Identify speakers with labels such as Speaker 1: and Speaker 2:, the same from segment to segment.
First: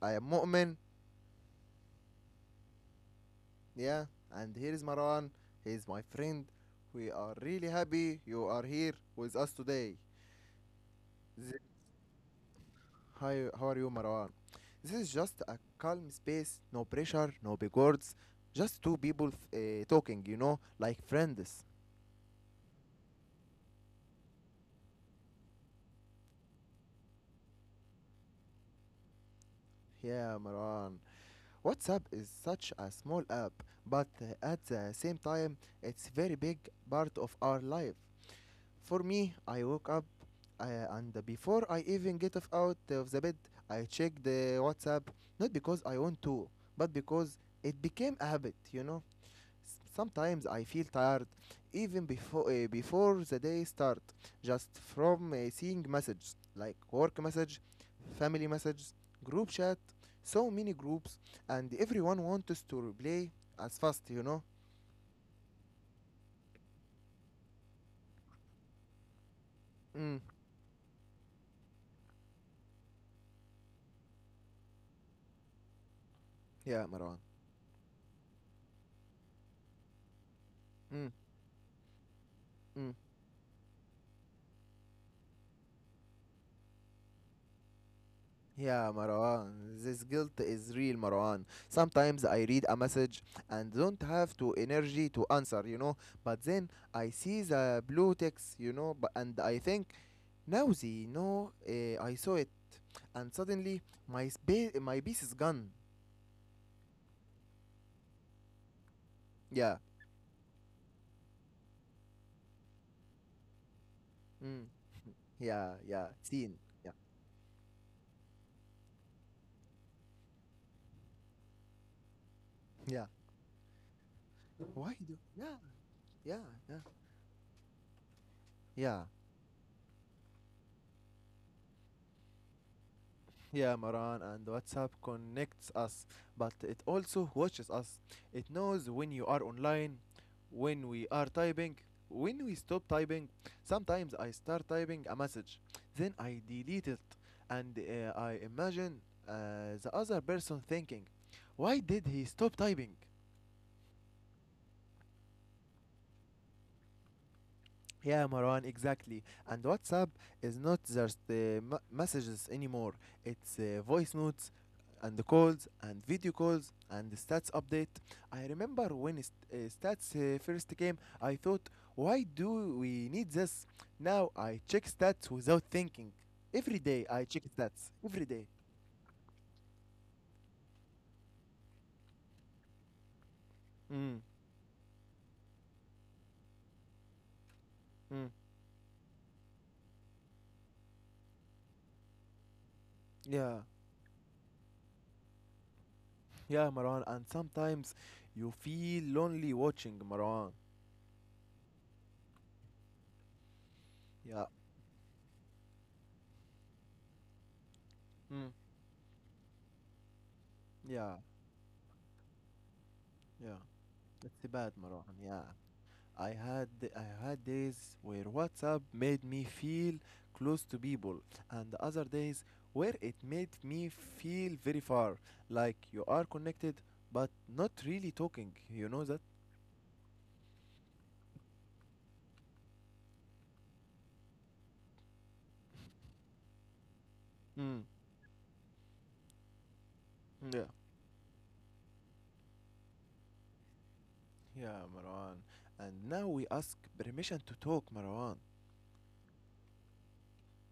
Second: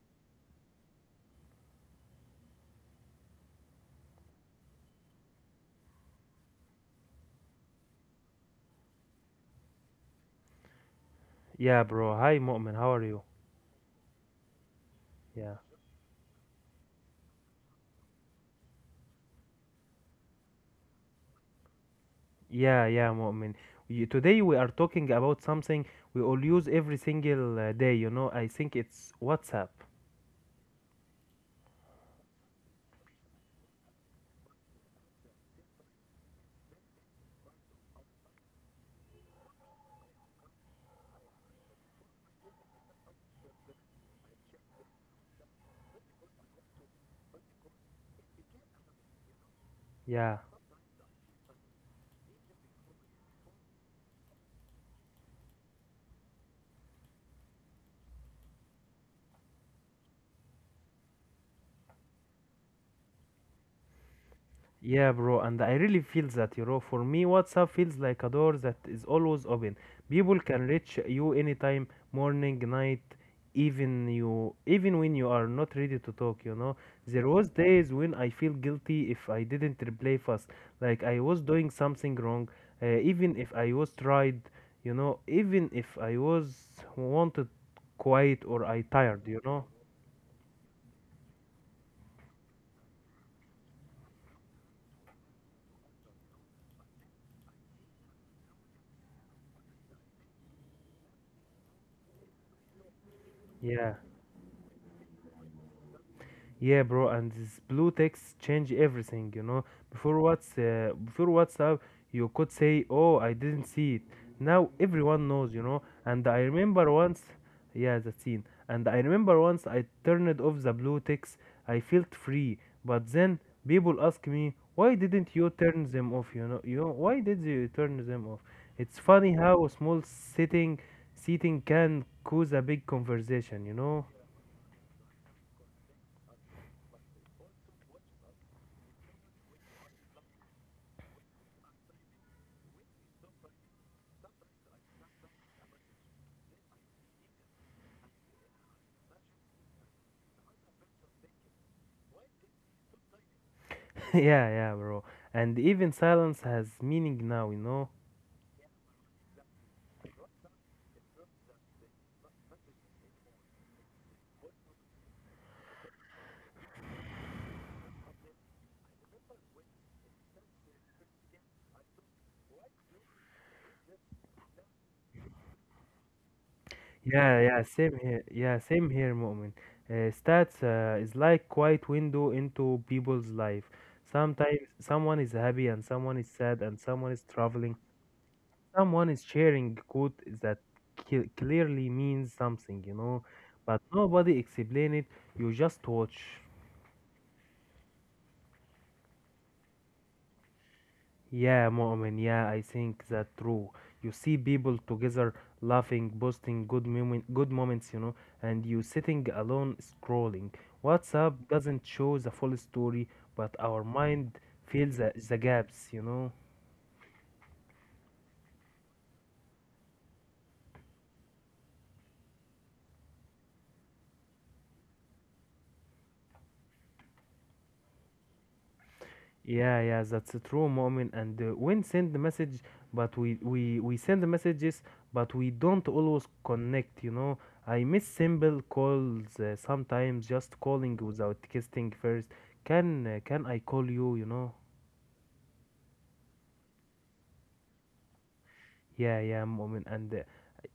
Speaker 1: I am Mu'min, yeah, and here is Marwan. He is my friend. We are really happy you are here with us today. Th-
Speaker 2: Yeah, bro. Hi, Mu'min. How are you?
Speaker 1: Hi, how are you, Marwan? This is just
Speaker 2: Yeah.
Speaker 1: a calm space, no pressure, no big words, just two people talking, you know, like friends.
Speaker 2: Yeah, yeah, Mu'min. Today we are talking about something we all use every single day. I think it's WhatsApp.
Speaker 1: Yeah, Marwan. WhatsApp is such a small app, but at the same time, it's very big part of our life. For me, I woke up uh, and before I even get of out of the bed, I check the WhatsApp, not because I want to, but because it became a habit, you know.
Speaker 2: Yeah.
Speaker 1: Sometimes I feel tired even before the day start, just from seeing messages like work message, family messages, group chat, so many groups, and everyone wants to reply as fast, you know.
Speaker 2: Yeah, bro, and I really feel that, for me, WhatsApp feels like a door that is always open.
Speaker 1: Mm,
Speaker 2: People can reach you anytime, morning, night, even you, even when you are not ready to talk.
Speaker 1: yeah, Marwan.
Speaker 2: There was days when I feel guilty if I didn't reply fast, like
Speaker 1: Mm,
Speaker 2: I was doing something wrong,
Speaker 1: mm.
Speaker 2: even if I was tried, even if I was wanted quiet or I
Speaker 1: Yeah,
Speaker 2: tired, you
Speaker 1: Marwan,
Speaker 2: know.
Speaker 1: this guilt is real, Marwan. Sometimes I read a message and don't have to energy to answer, you know. But then I see the blue text, you know, but, and I think, Nowzy, no, eh, I saw it, and suddenly
Speaker 2: Yeah.
Speaker 1: my piece is gone.
Speaker 2: Yeah, bro, and this blue text change everything.
Speaker 1: Yeah,
Speaker 2: Before what's before WhatsApp, you could say, "Oh, I didn't see it."
Speaker 1: mm,
Speaker 2: Now everyone knows, you
Speaker 1: yeah,
Speaker 2: know.
Speaker 1: yeah,
Speaker 2: And I
Speaker 1: seen.
Speaker 2: remember
Speaker 1: Yeah,
Speaker 2: once, yeah, the scene. And I remember once I turned off the blue text. I felt free,
Speaker 1: yeah.
Speaker 2: but then people ask me, "Why
Speaker 1: Why do?
Speaker 2: didn't
Speaker 1: Yeah,
Speaker 2: you turn them off?"
Speaker 1: yeah, yeah,
Speaker 2: Why did you turn them off? It's
Speaker 1: yeah.
Speaker 2: funny how a small seating can cause a big conversation, you
Speaker 1: Yeah,
Speaker 2: know.
Speaker 1: Maran, and WhatsApp connects us, but it also watches us. It knows when you are online, when we are typing, when we stop typing. Sometimes I start typing a message, then I delete it, and I imagine the other person thinking, why did he stop typing?
Speaker 2: Yeah, yeah, bro. And even silence has meaning now, you know?
Speaker 1: Yeah, Marwan, exactly. And WhatsApp is not just the messages anymore. It's voice notes and the calls and video calls and the stats update. I remember when stats first came, I thought, why do we need this? Now I check stats without thinking. Every day I
Speaker 2: Yeah,
Speaker 1: check
Speaker 2: yeah,
Speaker 1: stats.
Speaker 2: same here.
Speaker 1: Every day.
Speaker 2: Yeah, same here, Mu'min. Stats is like quiet window into people's life.
Speaker 1: Mm,
Speaker 2: Sometimes someone is happy and someone is sad and someone is traveling.
Speaker 1: mm.
Speaker 2: Someone is sharing quote that clearly means something, you know?
Speaker 1: Yeah,
Speaker 2: But nobody explain it. You just watch.
Speaker 1: yeah, Marwan. And sometimes you feel lonely watching, Marwan.
Speaker 2: Yeah, Mu'min, yeah, I think that true. You see
Speaker 1: Yeah.
Speaker 2: people together laughing, posting good moments,
Speaker 1: Mm,
Speaker 2: and you sitting alone scrolling.
Speaker 1: yeah,
Speaker 2: WhatsApp doesn't show the full story, but
Speaker 1: yeah.
Speaker 2: our mind
Speaker 1: It's bad,
Speaker 2: fills
Speaker 1: Marwan.
Speaker 2: the
Speaker 1: Yeah,
Speaker 2: gaps.
Speaker 1: I had I had days where WhatsApp made me feel close to people, and other days where it made me feel very far, like you are connected but not really talking. You know that?
Speaker 2: Yeah, yeah, that's a true moment. And when send message, but we send messages, but we don't always connect. I
Speaker 1: Mm.
Speaker 2: miss simple calls sometimes. Just
Speaker 1: Yeah.
Speaker 2: calling without texting first. Can I call you? You know.
Speaker 1: Yeah, Marwan. And now we ask permission to talk, Marwan.
Speaker 2: Yeah, yeah, moment. And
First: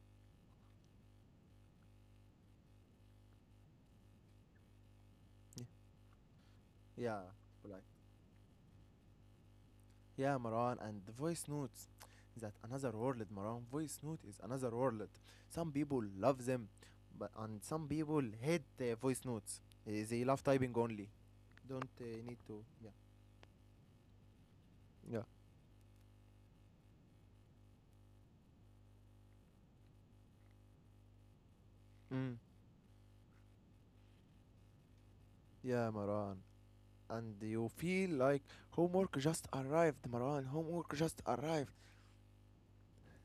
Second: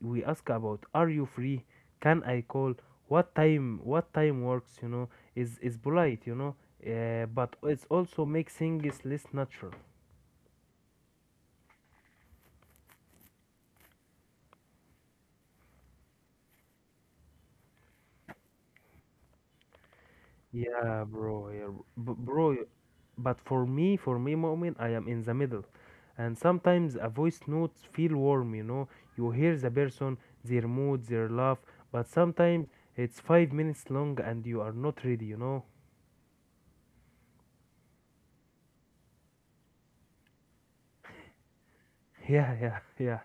Speaker 2: we ask about are you free? Can I call? What time? What time works? Is polite. You know,
Speaker 1: Yeah.
Speaker 2: but
Speaker 1: Yeah.
Speaker 2: it's also makes things less natural.
Speaker 1: Yeah, Maran, and the voice notes. That another world, Maran. Voice note is another world. Some people love them, but and some people hate voice notes. They love typing
Speaker 2: Yeah,
Speaker 1: only.
Speaker 2: bro. Yeah,
Speaker 1: Don't need
Speaker 2: bro.
Speaker 1: to. Yeah.
Speaker 2: But for me, moment, I am
Speaker 1: Yeah.
Speaker 2: in the middle. And sometimes a voice notes feel warm, you know. You hear the person, their mood, their laugh. But
Speaker 1: Mm.
Speaker 2: sometimes it's 5 minutes long and you are not ready.
Speaker 1: Yeah, Maran. And you feel like homework just arrived, Maran. Homework just arrived.
Speaker 2: Yeah, yeah, yeah,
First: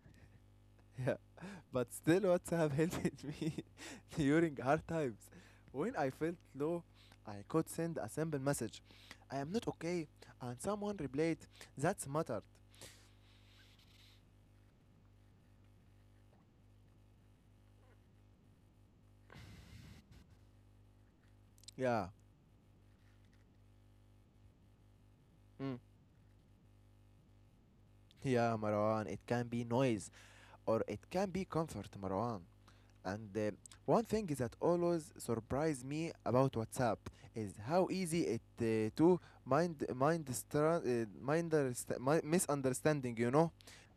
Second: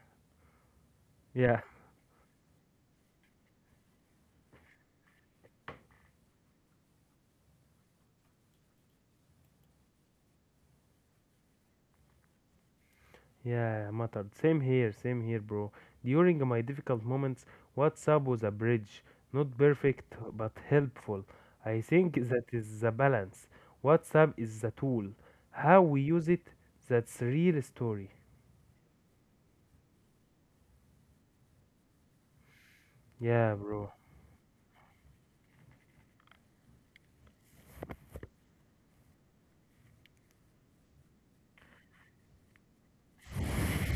Speaker 1: Yeah,
Speaker 2: yeah,
Speaker 1: but still, WhatsApp helped me during hard times. When I felt low, I could send a simple message I am not okay, and someone replied, that's mattered.
Speaker 2: yeah, mattered. Same here, bro. During my difficult moments, WhatsApp was a bridge. Not perfect, but helpful. I
Speaker 1: Yeah.
Speaker 2: think that is the balance. WhatsApp is the tool.
Speaker 1: Mm.
Speaker 2: How we use it, that's real story.
Speaker 1: Yeah, Marwan, it can be noise or it can be comfort, Marwan. And
Speaker 2: Yeah, bro.
Speaker 1: one thing that always surprised me about WhatsApp is how easy it to mind misunderstanding. You know,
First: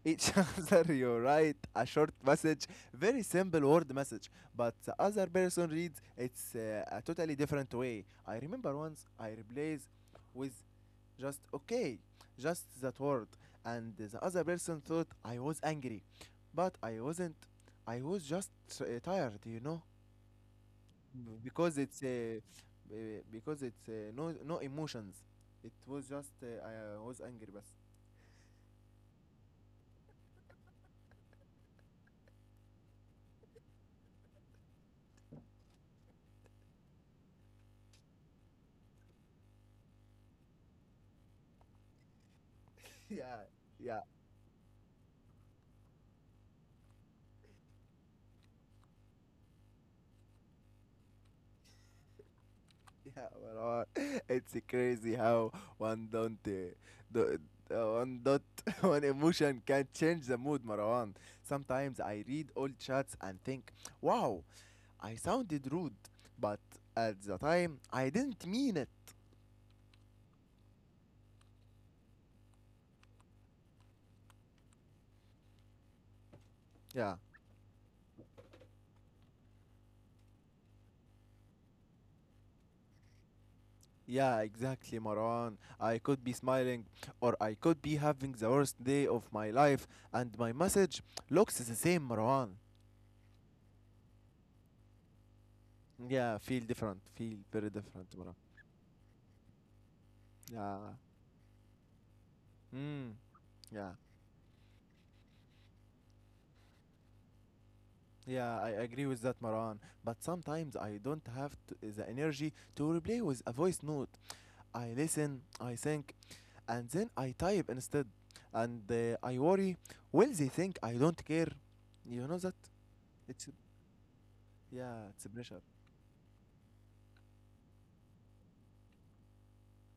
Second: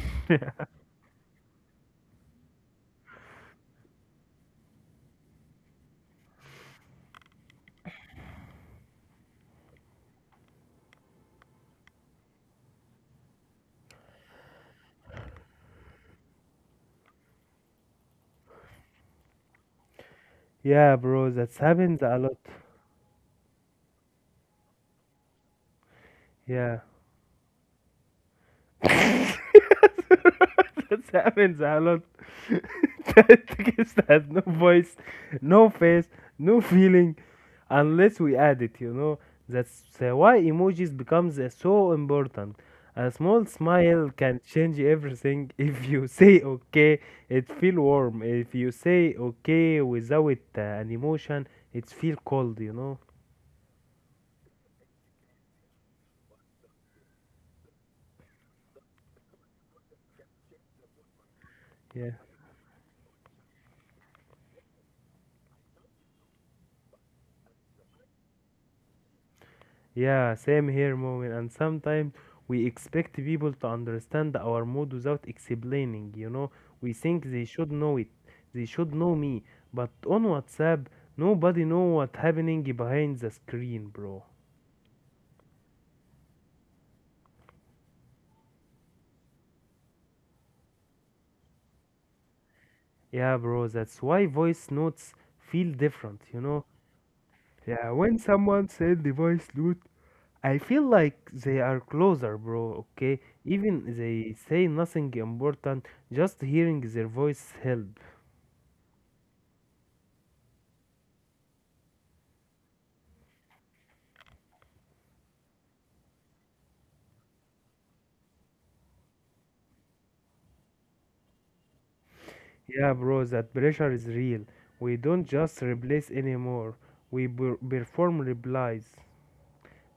Speaker 1: each other. You write a short message, very simple word message, but the other person reads it's a totally different way. I remember once I replaced with just okay, just that word. And the other person thought I was angry, but I wasn't. I was just tired, you know.
Speaker 2: Yeah, bro.
Speaker 1: Mm.
Speaker 2: That
Speaker 1: Because it's
Speaker 2: happens a lot.
Speaker 1: no emotions. It was just
Speaker 2: Yeah.
Speaker 1: I was angry, but
Speaker 2: that happens a lot. That Tactics has no voice, no face, no feeling, unless we add it. You know. That's why emojis becomes so important. A
Speaker 1: yeah,
Speaker 2: small
Speaker 1: yeah,
Speaker 2: smile can change everything. If you say okay, it feel warm. If you say okay without an emotion, it feel cold. You know.
Speaker 1: yeah, Marwan. It's crazy how one don't do, one dot one emotion can change the mood, Marwan. Sometimes
Speaker 2: Yeah.
Speaker 1: I read old chats and think, wow, I sounded rude, but at the time I didn't mean it.
Speaker 2: Yeah, same here, moment. And sometimes we expect people to understand our mood without explaining, you know? We
Speaker 1: Yeah,
Speaker 2: think they should know it. They should know me. But on WhatsApp, nobody know what's happening behind the screen, bro.
Speaker 1: yeah, exactly, Marwan. I could be smiling, or I could be having the worst day of my life, and my message looks the same, Marwan.
Speaker 2: Yeah, bro, that's why voice notes feel different,
Speaker 1: Yeah,
Speaker 2: you
Speaker 1: feel
Speaker 2: know?
Speaker 1: different, feel very
Speaker 2: Yeah,
Speaker 1: different,
Speaker 2: when
Speaker 1: Marwan.
Speaker 2: someone send the voice note, I feel
Speaker 1: Yeah,
Speaker 2: like they are closer, bro,
Speaker 1: mm,
Speaker 2: okay?
Speaker 1: yeah,
Speaker 2: Even they say nothing important, just hearing their voice help.
Speaker 1: yeah, I agree with that, Marwan. But sometimes I don't have to, the energy to replay with a voice note. I listen, I think, and then I type instead, and I worry, will they think I don't care? You know that?
Speaker 2: Yeah, bro,
Speaker 1: It's
Speaker 2: that pressure is real. We
Speaker 1: yeah, it's
Speaker 2: don't
Speaker 1: a pressure.
Speaker 2: just replace anymore. We perform replies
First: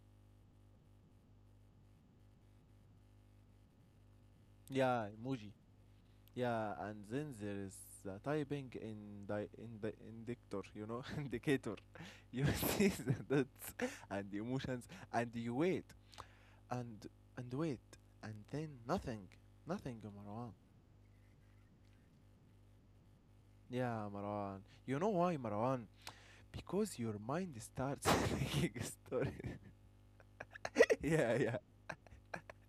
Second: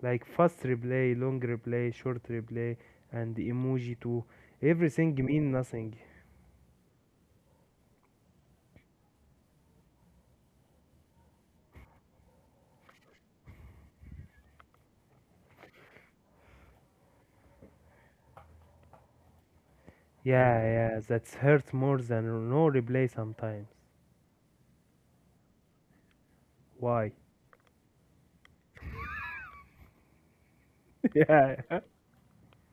Speaker 2: like fast replay, long replay, short replay, and emoji too.
Speaker 1: Yeah,
Speaker 2: Everything mean
Speaker 1: emoji.
Speaker 2: nothing.
Speaker 1: Yeah, and then there is the typing in the indicator. You know, indicator. You see the dots and the emotions, and you wait and and wait, and then nothing, nothing, Marwan.
Speaker 2: Yeah, yeah, that hurts more than no replay sometimes.
Speaker 1: Yeah, Marwan. You know why, Marwan? Because
Speaker 2: Why?
Speaker 1: your mind starts making stories. Yeah,
Speaker 2: yeah.
Speaker 1: yeah.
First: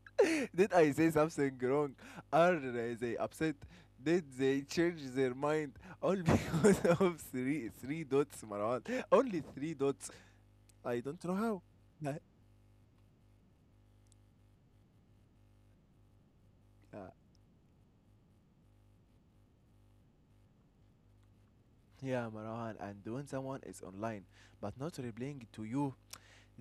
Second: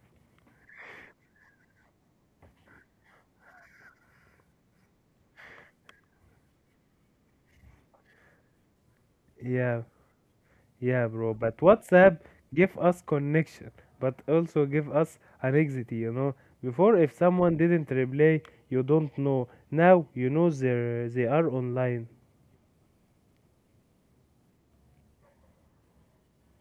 Speaker 1: Did I say something wrong? Are they upset? Did they change their mind? All because of three dots, Marwan. Only three
Speaker 2: Yeah,
Speaker 1: dots. I
Speaker 2: yeah,
Speaker 1: don't know
Speaker 2: bro, but
Speaker 1: how.
Speaker 2: WhatsApp give us connection, but also give us anxiety. Before,
Speaker 1: Yeah,
Speaker 2: if someone didn't reply, you don't know. Now you know they are online.
Speaker 1: yeah, Marwan. And when someone is online but not replying to you,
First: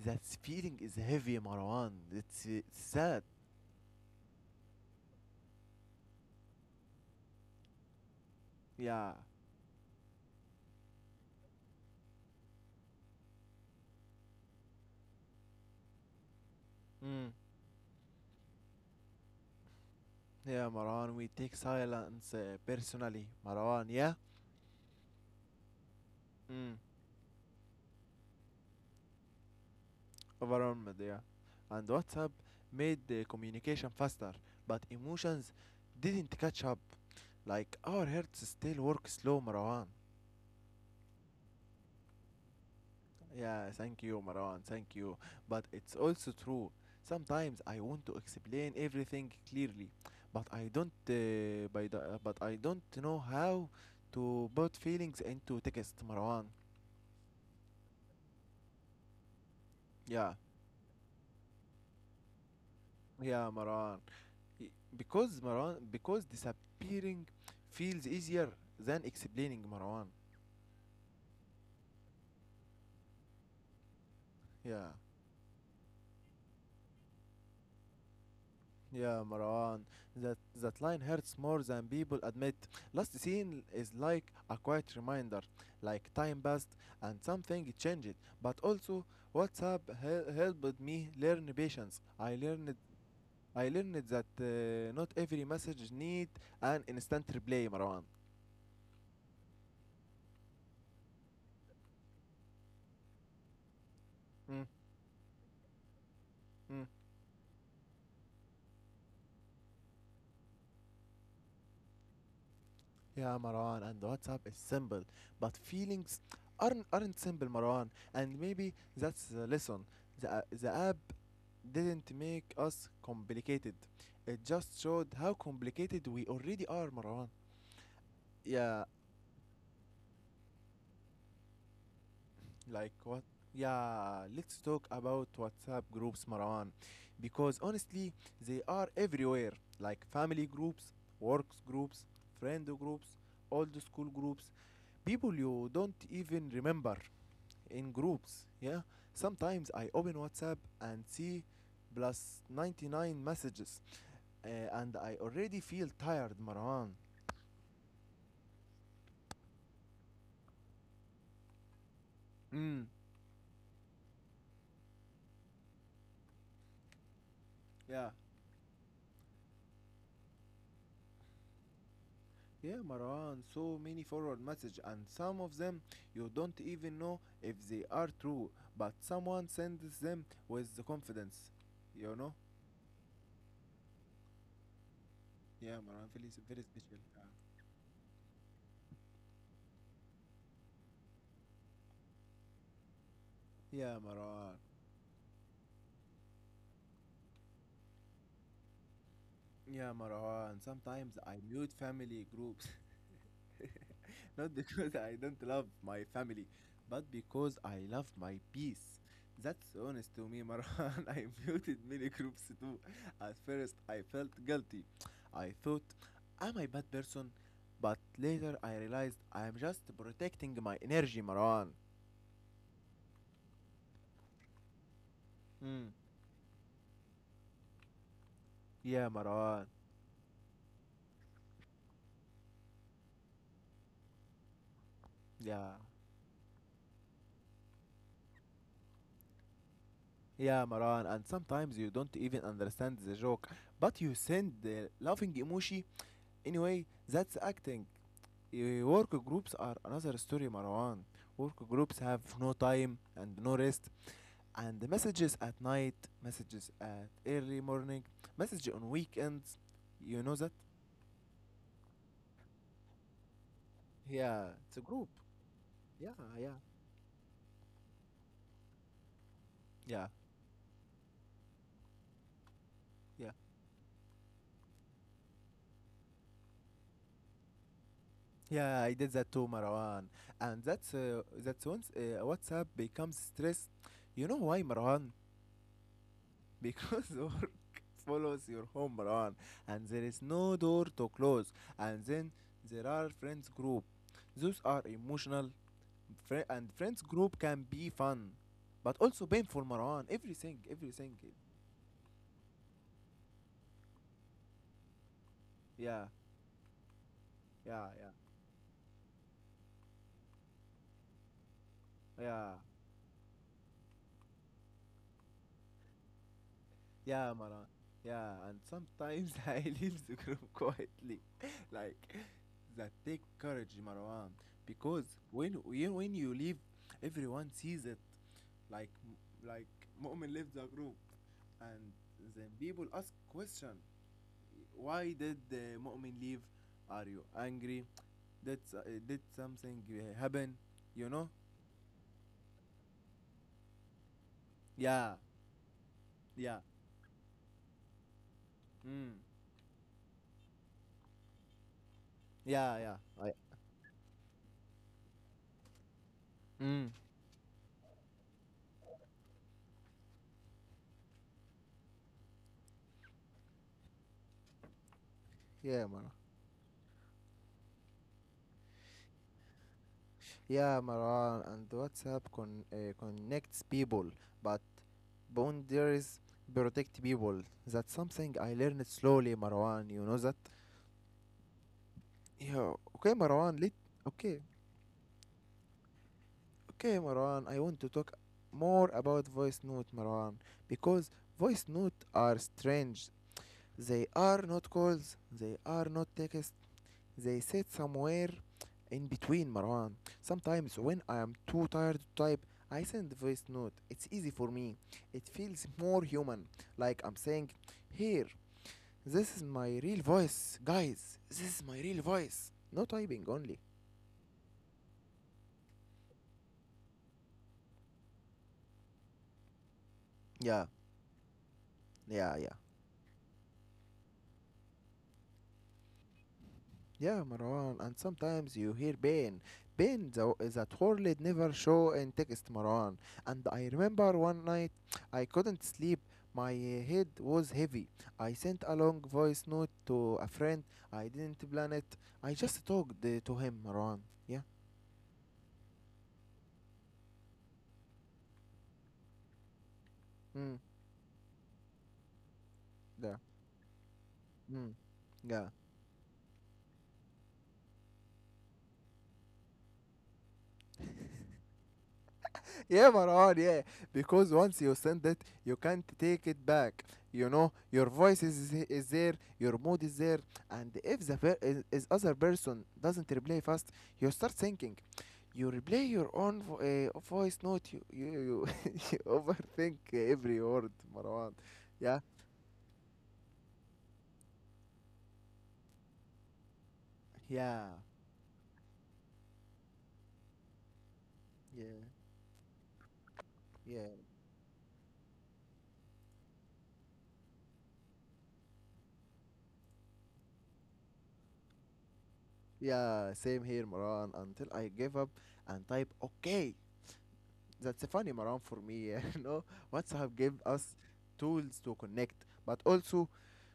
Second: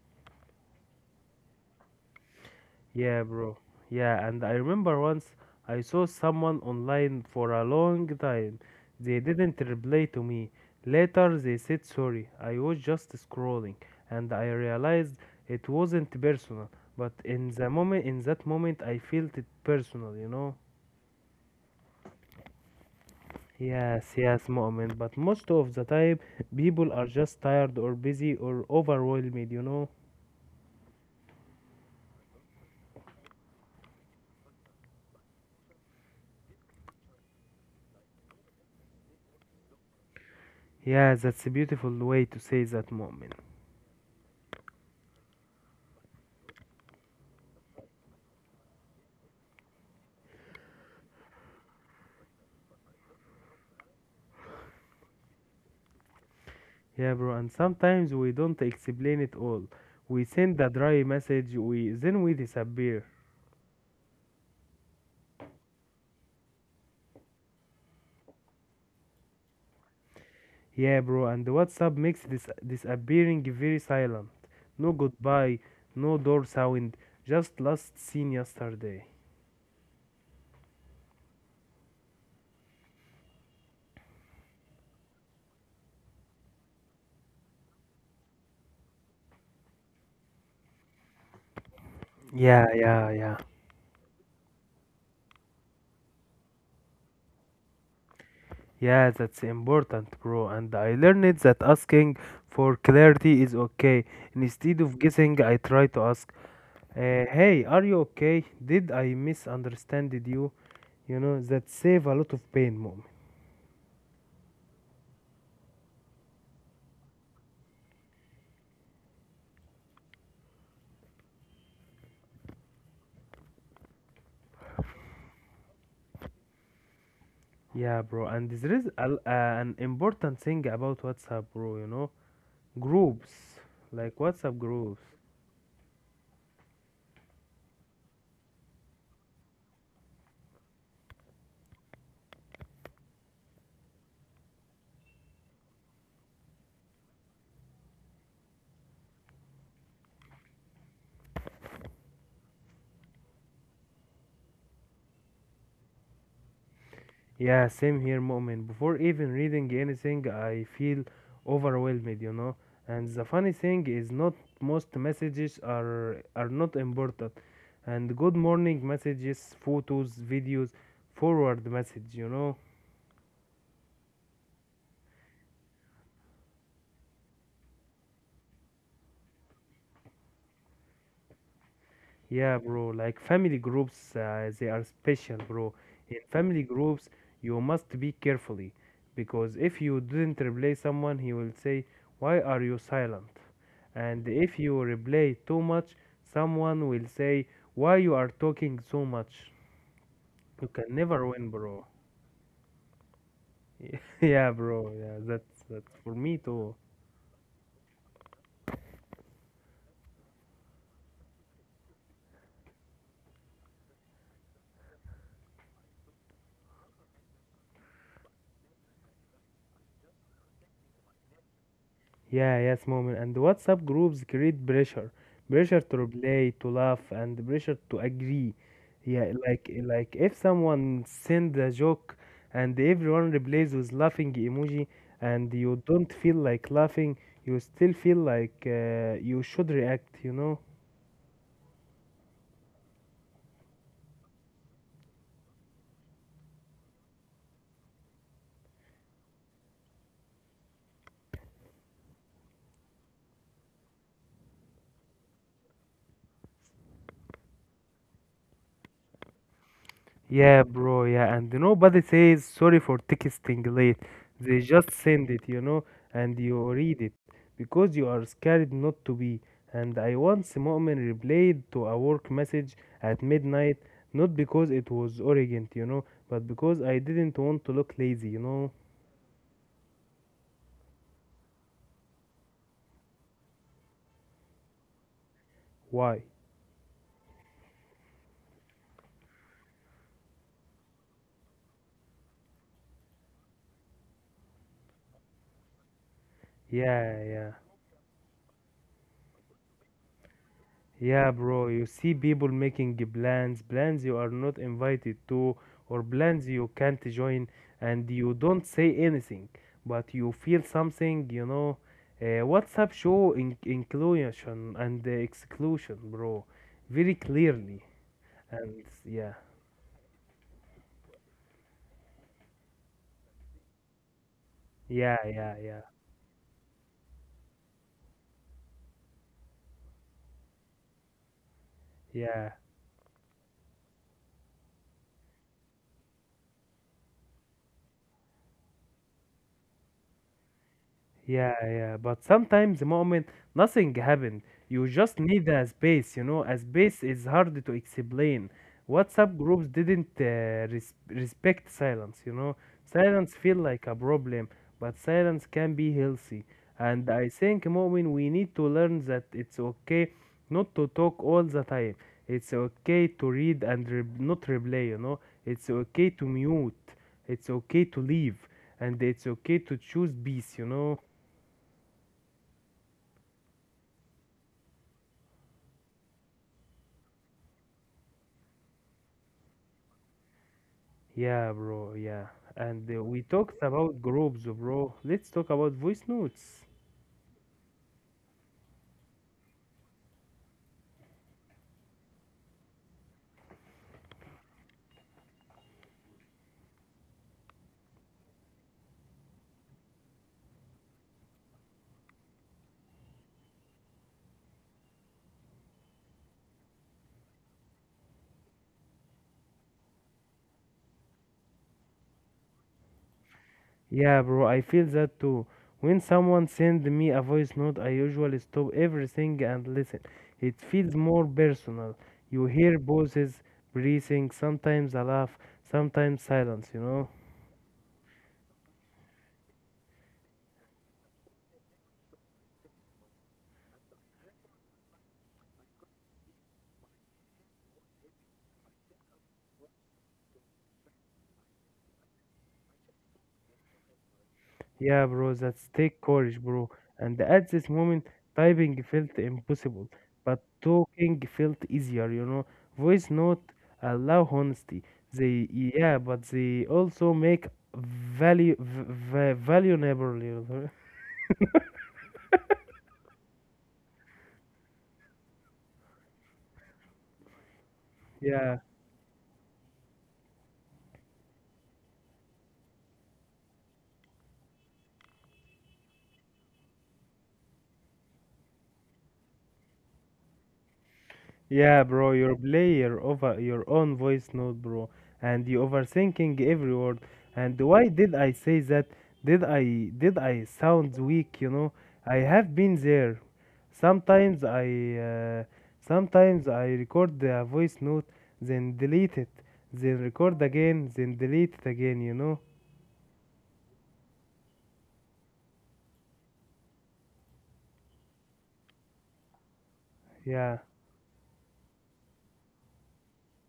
Speaker 1: that feeling is heavy, Marwan. It's
Speaker 2: Yeah,
Speaker 1: sad.
Speaker 2: bro. Yeah, and I remember once I saw someone online for a long time.
Speaker 1: Yeah.
Speaker 2: They didn't reply to me. Later, they said sorry. I was just scrolling, and I realized it wasn't personal. But
Speaker 1: Mm.
Speaker 2: in the moment, in that moment, I felt it personal.
Speaker 1: Yeah, Marwan. We take silence personally, Marwan. Yeah.
Speaker 2: Yes, yes, Mu'min. But most of the time,
Speaker 1: Mm.
Speaker 2: people are just tired or busy or overwhelmed, you know?
Speaker 1: Overwhelmed, yeah. And WhatsApp made the communication faster, but emotions didn't catch up. Like our hearts still work slow, Marwan.
Speaker 2: Yeah, that's a beautiful way to say that, Mu'min.
Speaker 1: Yeah, thank you, Marwan, thank you. But it's also true. Sometimes I want to explain everything clearly, but I don't. But I don't know how to put feelings into text, Marwan.
Speaker 2: Yeah, bro, and sometimes we don't explain it all. We
Speaker 1: Yeah,
Speaker 2: send a dry message, we then we disappear.
Speaker 1: yeah, Marwan. Because Marwan, because disappearing feels easier than explaining Marwan.
Speaker 2: Yeah, bro, and WhatsApp makes this disappearing very silent.
Speaker 1: Yeah,
Speaker 2: No goodbye, no door sound, just last seen yesterday.
Speaker 1: yeah, Marwan. That that line hurts more than people admit. Last scene is like a quiet reminder, like time passed and something changed. But also, WhatsApp helped me learn patience.
Speaker 2: Yeah, yeah, yeah.
Speaker 1: I learned that not every message need an instant reply, Marwan.
Speaker 2: Yeah, that's important, bro. And I learned that asking for clarity is okay.
Speaker 1: Mm,
Speaker 2: Instead of guessing, I try to ask,
Speaker 1: mm.
Speaker 2: "Hey, are you okay? Did I misunderstand you?" That save a lot of pain, mom.
Speaker 1: Yeah, Marwan, and WhatsApp is simple, but feelings aren't simple, Marwan. And maybe that's the lesson. The app didn't make us complicated. It just showed how complicated we already are, Marwan.
Speaker 2: Yeah, bro. And there is
Speaker 1: Yeah,
Speaker 2: an important thing about WhatsApp, bro. You know,
Speaker 1: like what?
Speaker 2: groups like
Speaker 1: Yeah,
Speaker 2: WhatsApp
Speaker 1: let's talk
Speaker 2: groups.
Speaker 1: about WhatsApp groups, Marwan, because honestly, they are everywhere. Like family groups, works groups, friend groups, old school groups, people you don't even remember. In groups. Yeah, sometimes I open WhatsApp and see plus 99 messages, and I already feel tired, Marwan.
Speaker 2: Yeah, same here, Mu'min. Before even reading anything, I feel overwhelmed.
Speaker 1: Mm,
Speaker 2: And the funny thing is, not most messages are not important.
Speaker 1: yeah,
Speaker 2: And good morning messages, photos, videos, forward message.
Speaker 1: yeah, Marwan. So many forward messages, and some of them you don't even know if they are true, but someone sends them with the confidence. You know?
Speaker 2: Yeah, bro, like family groups, they are special, bro.
Speaker 1: Yeah, Marwan,
Speaker 2: In
Speaker 1: very, very
Speaker 2: family
Speaker 1: special.
Speaker 2: groups,
Speaker 1: Yeah.
Speaker 2: you must be carefully because if you didn't replay someone, he will say, "Why are you silent?"
Speaker 1: Yeah,
Speaker 2: And
Speaker 1: Marwan.
Speaker 2: if you replay too much, someone will say, "Why you are talking so much?"
Speaker 1: Yeah, Marwan.
Speaker 2: You can
Speaker 1: Sometimes
Speaker 2: never
Speaker 1: I
Speaker 2: win,
Speaker 1: mute
Speaker 2: bro.
Speaker 1: family groups not
Speaker 2: Yeah,
Speaker 1: because
Speaker 2: bro.
Speaker 1: I
Speaker 2: Yeah,
Speaker 1: don't love
Speaker 2: that's
Speaker 1: my
Speaker 2: for
Speaker 1: family,
Speaker 2: me too.
Speaker 1: but because I love my peace. That's honest to me, Marwan. I muted many groups too. At first, I felt guilty. I thought, am I bad person? But later, I realized I am just protecting my energy, Marwan.
Speaker 2: Yeah, yes, moment. And the WhatsApp groups create pressure,
Speaker 1: Mm.
Speaker 2: pressure to reply, to laugh, and pressure to agree.
Speaker 1: Yeah,
Speaker 2: Yeah,
Speaker 1: Marwan.
Speaker 2: like if someone send a joke and everyone replies with laughing emoji, and
Speaker 1: Yeah.
Speaker 2: you don't feel like laughing, you still feel like you should react. You
Speaker 1: Yeah,
Speaker 2: know?
Speaker 1: Marwan. And sometimes you don't even understand the joke, but you send the laughing emoji. Anyway, that's acting. Eh, work groups are another story, Marwan. Work groups have no time and no rest, and the messages at night, messages at early morning, message on weekends. You know that?
Speaker 2: Yeah, bro, yeah, and nobody says sorry for texting late.
Speaker 1: Yeah,
Speaker 2: They
Speaker 1: it's a
Speaker 2: just
Speaker 1: group.
Speaker 2: send it,
Speaker 1: Yeah,
Speaker 2: and
Speaker 1: yeah.
Speaker 2: you read it because you are scared not to be. And
Speaker 1: Yeah,
Speaker 2: I once moment replied to a work message at
Speaker 1: yeah,
Speaker 2: midnight, not because it was urgent, but because I didn't want to look lazy.
Speaker 1: yeah. I did that too, Marwan. And that's once WhatsApp becomes stress. You know why, Marwan?
Speaker 2: Why?
Speaker 1: Because work follows your home run and there is no door to close and then there are friends group those are emotional friends
Speaker 2: Yeah,
Speaker 1: group
Speaker 2: yeah.
Speaker 1: can be fun but also painful Marwan everything everything.
Speaker 2: Yeah, bro, you see people making plans, plans you are not invited to, or
Speaker 1: Yeah
Speaker 2: plans you can't join,
Speaker 1: yeah
Speaker 2: and
Speaker 1: yeah
Speaker 2: you don't say anything, but you feel something.
Speaker 1: yeah
Speaker 2: WhatsApp show inclusion and exclusion, bro, very
Speaker 1: Yeah, Maran.
Speaker 2: clearly.
Speaker 1: Yeah, and
Speaker 2: And
Speaker 1: sometimes
Speaker 2: yeah,
Speaker 1: I leave the group quietly. Like, that take courage, Marwan. Because
Speaker 2: yeah, yeah, yeah,
Speaker 1: when you leave, everyone sees it. Like, like Mu'min left the group. And then
Speaker 2: yeah.
Speaker 1: people ask question. Why did the Mu'min leave? Are you angry? Did something happen? You know?
Speaker 2: Yeah, yeah, but sometimes, the moment nothing happened. You
Speaker 1: Yeah,
Speaker 2: just need a space.
Speaker 1: yeah.
Speaker 2: A space is hard to explain.
Speaker 1: Mm.
Speaker 2: WhatsApp groups didn't respect silence.
Speaker 1: Yeah, yeah. I,
Speaker 2: Silence feel like a problem, but silence can be healthy.
Speaker 1: mm.
Speaker 2: And I think, moment we need to learn that it's okay not to talk all the time. It's okay to read and not replay. It's
Speaker 1: Yeah, Maran.
Speaker 2: okay to mute. It's okay to leave, and it's okay to choose peace, you
Speaker 1: Yeah,
Speaker 2: know.
Speaker 1: Maran, and connects people, but boundaries protect people. That's something I learned slowly, Marwan. You know that?
Speaker 2: Yeah, bro, yeah.
Speaker 1: Yeah,
Speaker 2: And
Speaker 1: okay,
Speaker 2: we
Speaker 1: Marwan.
Speaker 2: talked
Speaker 1: Let
Speaker 2: about
Speaker 1: okay,
Speaker 2: groups, bro. Let's talk about voice notes.
Speaker 1: okay, Marwan. I want to talk more about voice note, Marwan, because voice note are strange. They are not calls. They are not text. They sit somewhere in between, Marwan. Sometimes when I am too tired to type, I send a voice note. It's easy for me. It feels more human. Like I'm saying, here, this is my real voice, guys. This is my real voice. No typing only.
Speaker 2: Yeah, bro, I feel that too. When someone sends me a voice note, I usually stop everything and listen. It
Speaker 1: Yeah,
Speaker 2: feels more personal.
Speaker 1: yeah,
Speaker 2: You
Speaker 1: yeah.
Speaker 2: hear voices, breathing, sometimes a laugh, sometimes silence, you know?
Speaker 1: Yeah, Marwan, and sometimes you hear pain. That word never show in text, Marwan. And I remember one night I couldn't sleep. My head was heavy. I sent a long voice note to a friend. I didn't plan it. I just talked to him, Marwan. Yeah.
Speaker 2: Yeah, bro, that's take courage, bro. And at this moment, typing felt impossible, but
Speaker 1: Mm.
Speaker 2: talking felt easier. Voice
Speaker 1: Yeah.
Speaker 2: note allow
Speaker 1: Mm.
Speaker 2: honesty.
Speaker 1: Yeah.
Speaker 2: Yeah, but they also make valuable.
Speaker 1: Yeah, Marwan, yeah. Because once you send it, you can't take it back. You know,
Speaker 2: Yeah.
Speaker 1: is there, your mood is there, and if the is other person doesn't reply fast, you start thinking. You replay your own voice note. You you overthink every word, Marwan.
Speaker 2: Yeah,
Speaker 1: Yeah,
Speaker 2: bro, you play your over your own voice note, bro, and you overthinking every word.
Speaker 1: yeah,
Speaker 2: And why did I say that? Did I sound weak? You know,
Speaker 1: yeah,
Speaker 2: I have been there.
Speaker 1: yeah,
Speaker 2: Sometimes I uh, sometimes I record the voice note, then delete it, then record again, then delete it again. You know?
Speaker 1: yeah. Same here, Marwan. Until I give up and type okay, that's a funny Maran for me. you know, WhatsApp gave
Speaker 2: Yeah.
Speaker 1: us tools to connect, but also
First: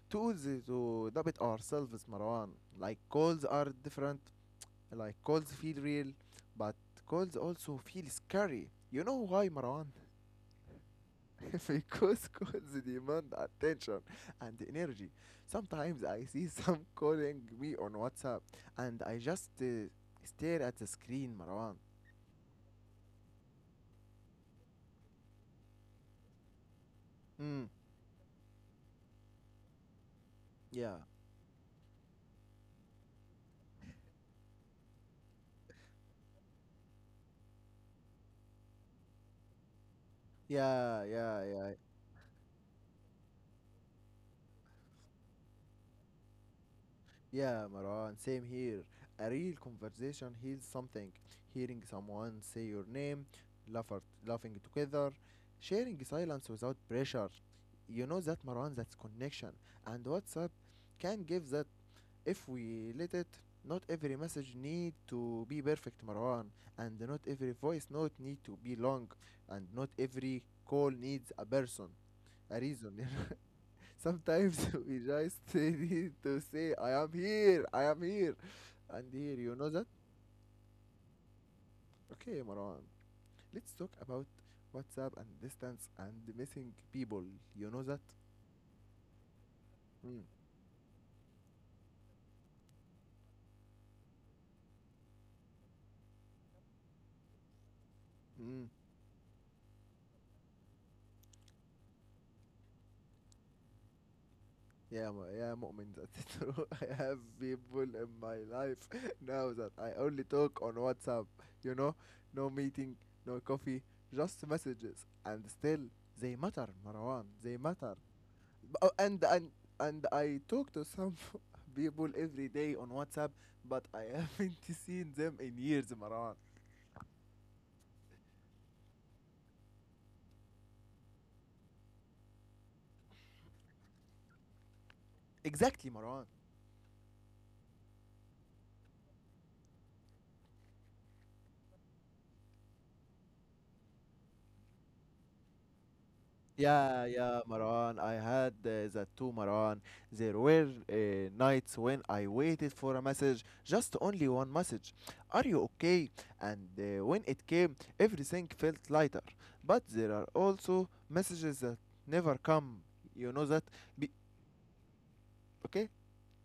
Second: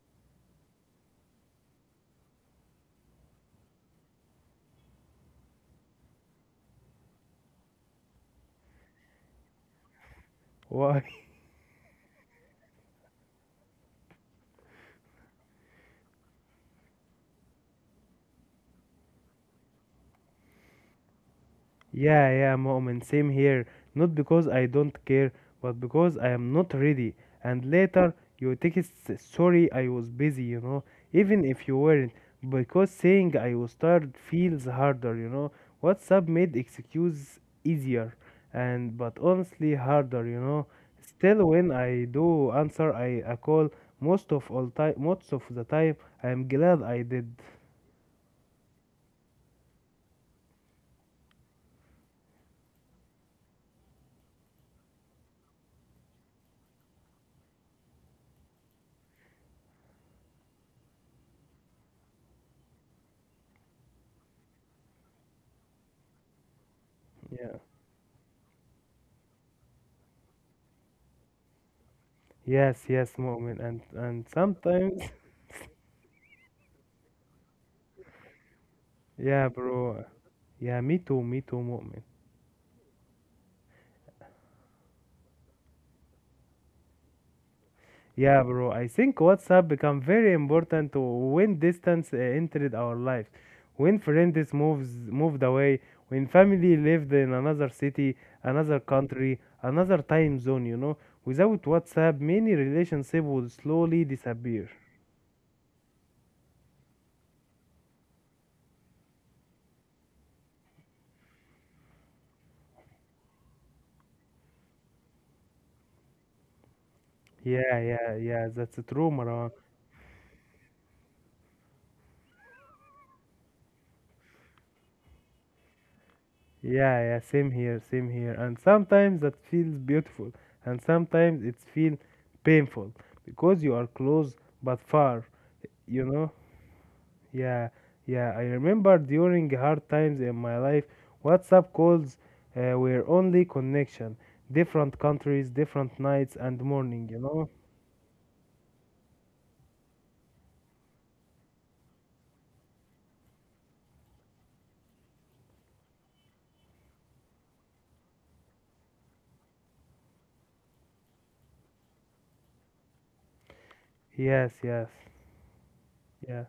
Speaker 1: tools to debit ourselves, Marwan. Like calls are different, like calls feel real, but calls also feel scary. You know why, Marwan?
Speaker 2: Why?
Speaker 1: Because calls demand attention and energy. Sometimes I see some calling me on WhatsApp and I just stare at the screen, Marwan.
Speaker 2: Yeah, yeah, Mu'min, same here. Not because I don't care, but because I am not ready. And
Speaker 1: Mm,
Speaker 2: later you text, sorry, I was busy,
Speaker 1: yeah.
Speaker 2: even if you weren't, because saying I was tired feels harder. WhatsApp made excuse easier, and but honestly harder.
Speaker 1: Yeah, yeah,
Speaker 2: Still,
Speaker 1: yeah,
Speaker 2: when I do answer I a call, most of the time, I am glad I did.
Speaker 1: yeah, Marwan, same here. A real conversation heals something. Hearing someone say your name, laugher, laughing together, sharing silence without pressure. You know that, Marwan, that's connection. And WhatsApp can give that if we let it. Not every message need to be perfect, Marwan, and not every
Speaker 2: Yeah.
Speaker 1: voice note need to be long, and not every call needs a person, a
Speaker 2: Yes,
Speaker 1: reason.
Speaker 2: yes, Mu'min, and
Speaker 1: Sometimes we
Speaker 2: sometimes.
Speaker 1: just need to say, I am here, and here,
Speaker 2: Yeah,
Speaker 1: you know that?
Speaker 2: bro. Yeah, me too, Mu'min.
Speaker 1: Okay, Marwan, let's talk about WhatsApp and distance and missing people, you know that?
Speaker 2: Yeah, bro. I think WhatsApp become
Speaker 1: Mm.
Speaker 2: very important when distance entered our life. When friends moves moved away, when family lived in another city,
Speaker 1: Mm.
Speaker 2: another country, another time zone. Without WhatsApp, many relationships would slowly disappear.
Speaker 1: Yeah, yeah, Mu'min, that's true. I have people in my life now that I only talk on WhatsApp, you know? No meeting, no coffee, just messages, and still, they matter, Marwan, they
Speaker 2: Yeah,
Speaker 1: matter.
Speaker 2: yeah, yeah. That's
Speaker 1: Uh,
Speaker 2: true,
Speaker 1: and
Speaker 2: Marwan.
Speaker 1: and and I talk to some people every day on WhatsApp, but I haven't seen them in years, Maran.
Speaker 2: Yeah, yeah, same here, same here. And sometimes that feels beautiful, and sometimes it feels painful because you are close but far,
Speaker 1: Exactly,
Speaker 2: you know?
Speaker 1: Maran.
Speaker 2: Yeah, yeah. I remember during hard times in my life, WhatsApp calls were only connection, different countries, different nights and morning,
Speaker 1: Yeah,
Speaker 2: you
Speaker 1: yeah,
Speaker 2: know?
Speaker 1: Maran. I had that too, Maran. There were nights when I waited for a message, just only one message. Are you okay? And when it came, everything felt lighter. But there are also messages that never come. You know that? Be-
Speaker 2: Yes, yes.
Speaker 1: okay?
Speaker 2: Yeah,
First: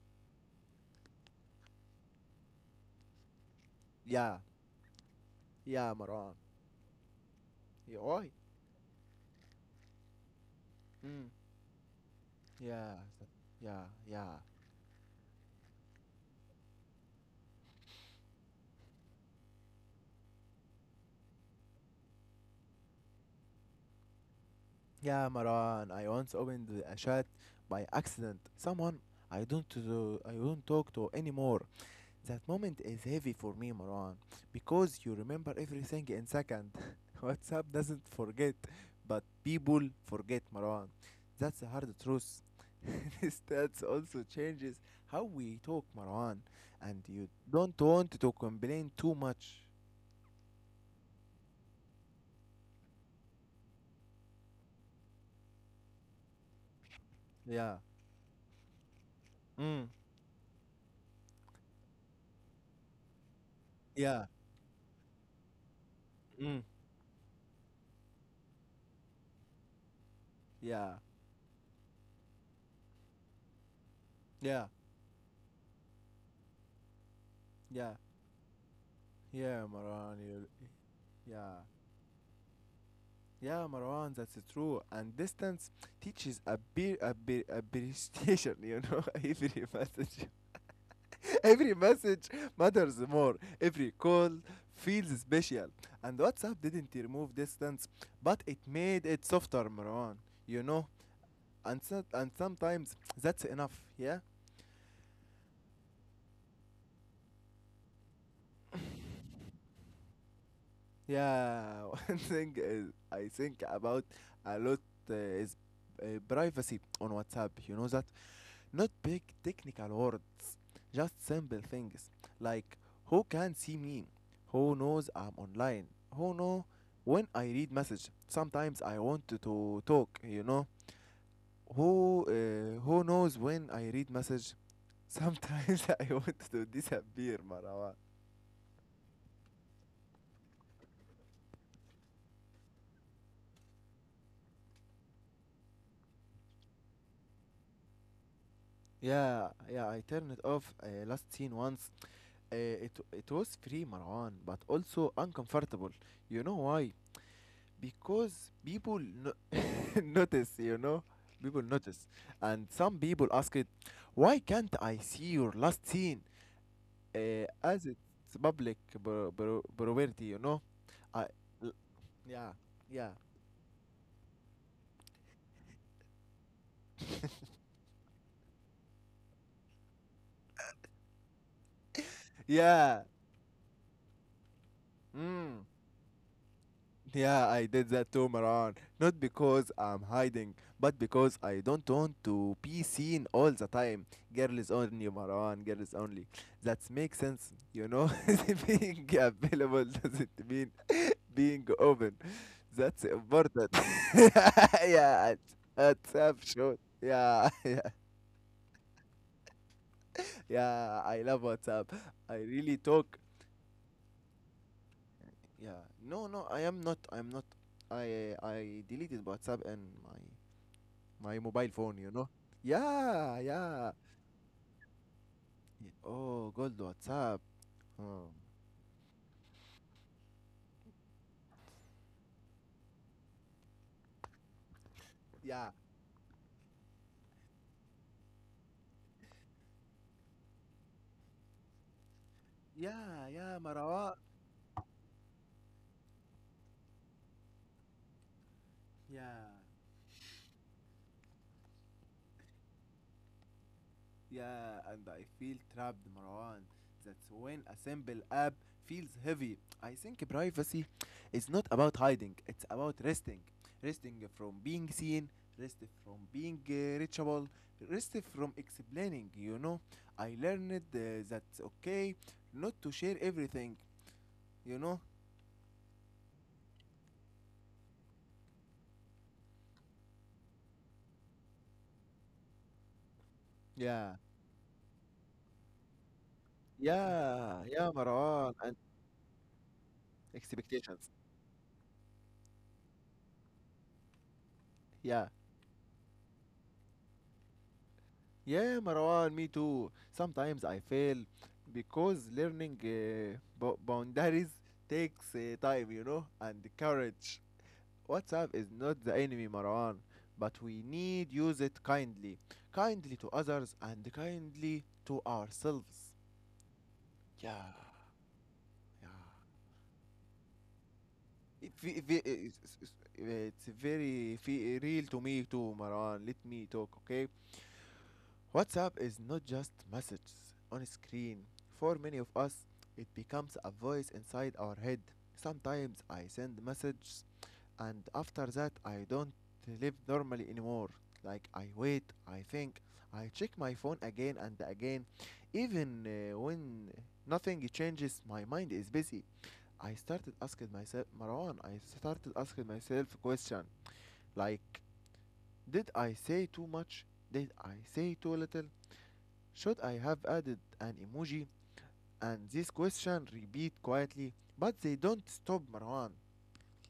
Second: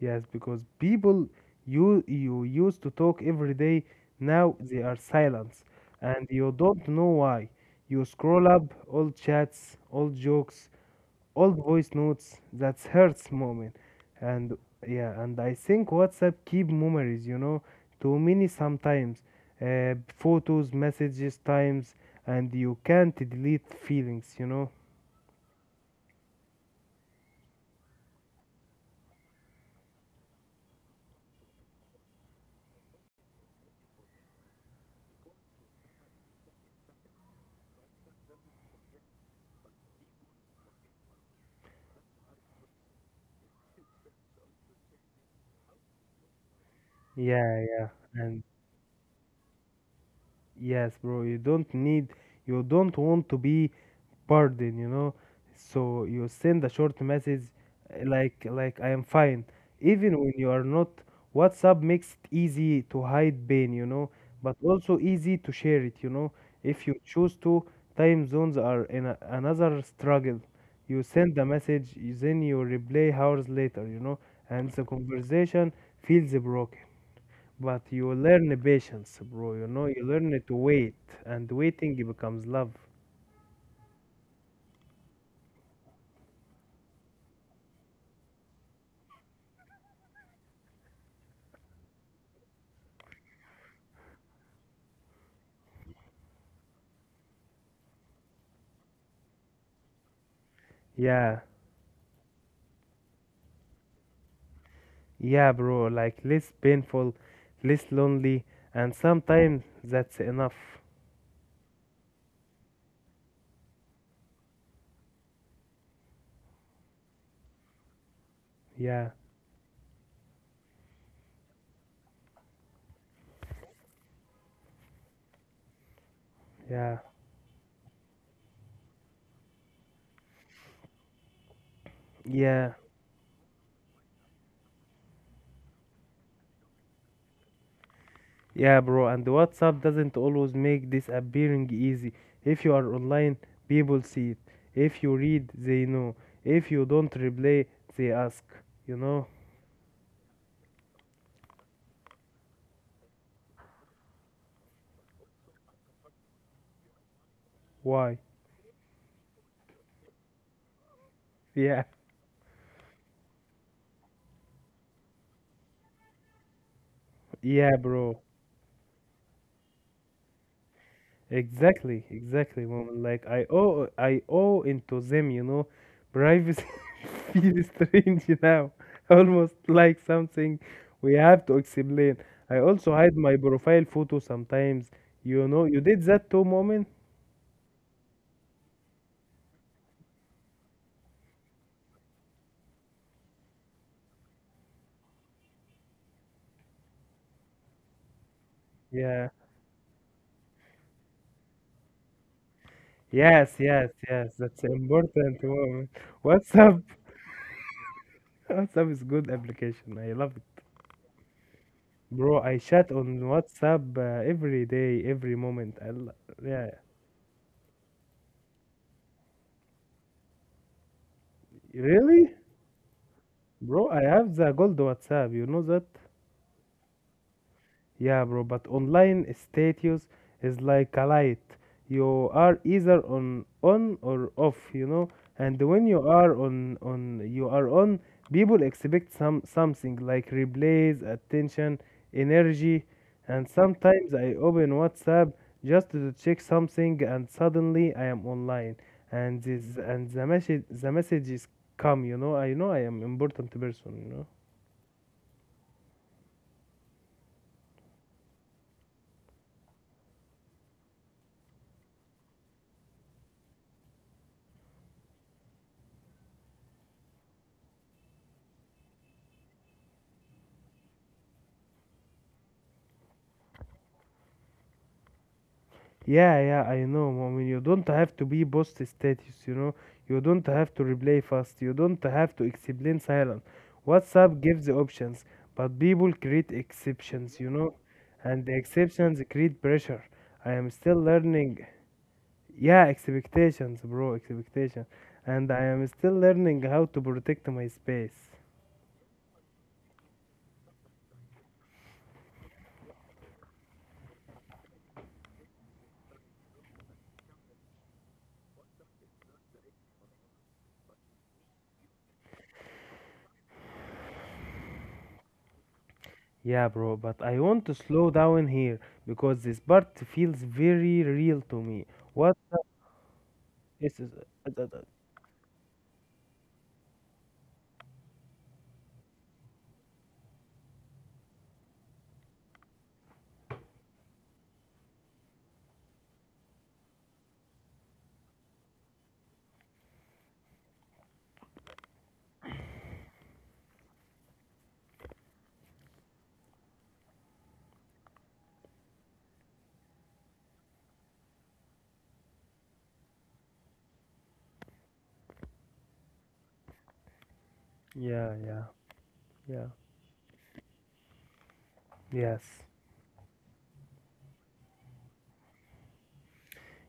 Speaker 2: yes, because people you used to talk every day,
Speaker 1: Yeah,
Speaker 2: now they are silent,
Speaker 1: yeah,
Speaker 2: and
Speaker 1: Maran.
Speaker 2: you don't know why.
Speaker 1: Yeah,
Speaker 2: You
Speaker 1: why?
Speaker 2: scroll up old chats, old jokes,
Speaker 1: Mm,
Speaker 2: old voice notes. That
Speaker 1: yeah,
Speaker 2: hurts moment,
Speaker 1: yeah, yeah.
Speaker 2: and yeah, and I think WhatsApp keep memories. You know, too many sometimes, photos, messages, times, and you can't delete feelings. You know.
Speaker 1: Yeah, Maran, I once opened a chat by accident. Someone I don't talk to anymore. That moment is heavy for me, Maran, because you remember everything in second. WhatsApp doesn't forget, but people forget, Maran. That's the hard truth. This That also changes how we talk, Maran, and you
Speaker 2: Yeah,
Speaker 1: don't
Speaker 2: yeah,
Speaker 1: want to
Speaker 2: and
Speaker 1: complain too much.
Speaker 2: Yes, bro, you don't need, you don't want to be pardoned, you know. So you send a short message
Speaker 1: Yeah.
Speaker 2: like I am fine.
Speaker 1: Mm.
Speaker 2: Even when you are not, WhatsApp makes it easy to hide pain, you know,
Speaker 1: Yeah.
Speaker 2: but also easy to share it, you know.
Speaker 1: Mm.
Speaker 2: If you choose to, time zones are in a, another struggle.
Speaker 1: Yeah.
Speaker 2: You send a message, then you reply hours later, you know, and
Speaker 1: Yeah,
Speaker 2: the conversation feels broken. But
Speaker 1: yeah,
Speaker 2: you learn patience, bro. You
Speaker 1: yeah,
Speaker 2: know, you
Speaker 1: Marwan.
Speaker 2: learn
Speaker 1: You,
Speaker 2: to wait, and
Speaker 1: yeah,
Speaker 2: waiting becomes love.
Speaker 1: yeah, Marwan. That's true. And distance teaches a bit, a bit, a bit. Station. Every message, every message matters more. Every call feels special. And WhatsApp didn't remove distance, but it made it softer, Marwan. You know,
Speaker 2: Yeah,
Speaker 1: and sometimes that's enough. Yeah.
Speaker 2: yeah, bro. Like less painful, less lonely, and sometimes that's enough.
Speaker 1: Yeah, one thing is I think about a lot is privacy on WhatsApp. You know that? Not
Speaker 2: Yeah,
Speaker 1: big technical words, just simple things like who can see me, who knows I'm online, who know
Speaker 2: yeah,
Speaker 1: when I read message. Sometimes I want to talk. You know who
Speaker 2: yeah,
Speaker 1: uh, who knows when I read message. Sometimes I want to disappear, Marwa.
Speaker 2: yeah, bro. And WhatsApp doesn't always make this appearing easy. If you are online, people see it. If you read, they know. If you don't reply, they ask. You know
Speaker 1: Yeah, yeah, I turned it off last scene once. Uh, it was free, Marwan, but also uncomfortable. You know why?
Speaker 2: why?
Speaker 1: Because people notice, you know? People
Speaker 2: Yeah,
Speaker 1: notice. And some people ask it, why can't I see your last scene? Uh,
Speaker 2: yeah,
Speaker 1: as
Speaker 2: bro.
Speaker 1: it's public property, you know? I, l-
Speaker 2: Exactly,
Speaker 1: yeah,
Speaker 2: exactly, woman.
Speaker 1: yeah,
Speaker 2: Like I owe into them, you know. Privacy feels strange now, almost like something we have to explain. I also
Speaker 1: yeah.
Speaker 2: hide my profile photo sometimes. You know,
Speaker 1: Mm.
Speaker 2: you did that too, moment.
Speaker 1: Yeah, I did that too, Maran. Not because I'm hiding, but because I don't want to be seen all the time. Girls only, Maran, girls only. That makes sense, you know? Being
Speaker 2: Yeah.
Speaker 1: available doesn't mean being open. That's
Speaker 2: Yes,
Speaker 1: important.
Speaker 2: yes, yes. That's
Speaker 1: Yeah,
Speaker 2: important, moment.
Speaker 1: WhatsApp short.
Speaker 2: WhatsApp,
Speaker 1: Yeah, yeah,
Speaker 2: WhatsApp is good application. I love it,
Speaker 1: yeah, I love WhatsApp. I
Speaker 2: bro. I
Speaker 1: really
Speaker 2: chat on
Speaker 1: talk.
Speaker 2: WhatsApp every day, every moment.
Speaker 1: Yeah,
Speaker 2: I lo-
Speaker 1: no, no, I
Speaker 2: yeah.
Speaker 1: am not, I'm not. I deleted WhatsApp and my mobile phone, you know?
Speaker 2: Really?
Speaker 1: Yeah,
Speaker 2: Bro,
Speaker 1: yeah.
Speaker 2: I have the gold WhatsApp, you know that?
Speaker 1: Oh, gold WhatsApp.
Speaker 2: Yeah,
Speaker 1: Oh.
Speaker 2: bro, but online status is like a light. You are either on or off, you know? And
Speaker 1: Yeah,
Speaker 2: when you are on you are on, people expect some something like replays, attention, energy,
Speaker 1: yeah,
Speaker 2: and
Speaker 1: yeah,
Speaker 2: sometimes
Speaker 1: Marwan.
Speaker 2: I open WhatsApp just to check something and suddenly I am online and
Speaker 1: Yeah,
Speaker 2: this and the message the messages come, you know? I know I am important person, you know?
Speaker 1: yeah, and I feel trapped, Marwan. That's when a simple app feels heavy. I think privacy is not about hiding, it's about resting. Resting from being seen, rest from being reachable, rest from explaining. I learned that okay not to share everything, you know?
Speaker 2: Yeah, yeah, I know. I mean, you don't have to be post status, you know. You don't have to reply fast. You don't have to explain silent.
Speaker 1: Yeah.
Speaker 2: WhatsApp gives the options, but people create exceptions, you
Speaker 1: Yeah,
Speaker 2: know.
Speaker 1: yeah,
Speaker 2: And the
Speaker 1: Marwan, and
Speaker 2: exceptions create pressure. I am still
Speaker 1: expectations.
Speaker 2: learning. Yeah, expectations, bro, expectation.
Speaker 1: Yeah,
Speaker 2: And I am still learning how to protect my space.
Speaker 1: yeah, Marwan, me too. Sometimes I fail because learning bo boundaries takes time, and courage. WhatsApp is not the enemy, Marwan, but we need use it kindly, kindly to others and kindly to ourselves.
Speaker 2: Yeah, bro, but I
Speaker 1: Yeah,
Speaker 2: want to slow down here
Speaker 1: yeah.
Speaker 2: because this part feels very real to
Speaker 1: It,
Speaker 2: me.
Speaker 1: fe- fe-
Speaker 2: What
Speaker 1: it's
Speaker 2: is
Speaker 1: very real to me too, Marwan. Let me talk, okay? WhatsApp is not just messages on a screen. For many of us, it becomes a voice inside our head. Sometimes I send messages and after that I don't live normally anymore. Like I wait, I think, I check my phone again and again. Even when nothing changes, my mind is busy. I started asking myself, Marwan, I started asking myself a question like, did I say too much? Did I say
Speaker 2: Yeah,
Speaker 1: too little?
Speaker 2: yeah, yeah.
Speaker 1: Should I have added an emoji?
Speaker 2: Yes.
Speaker 1: And this question repeat quietly, but they don't stop Marwan.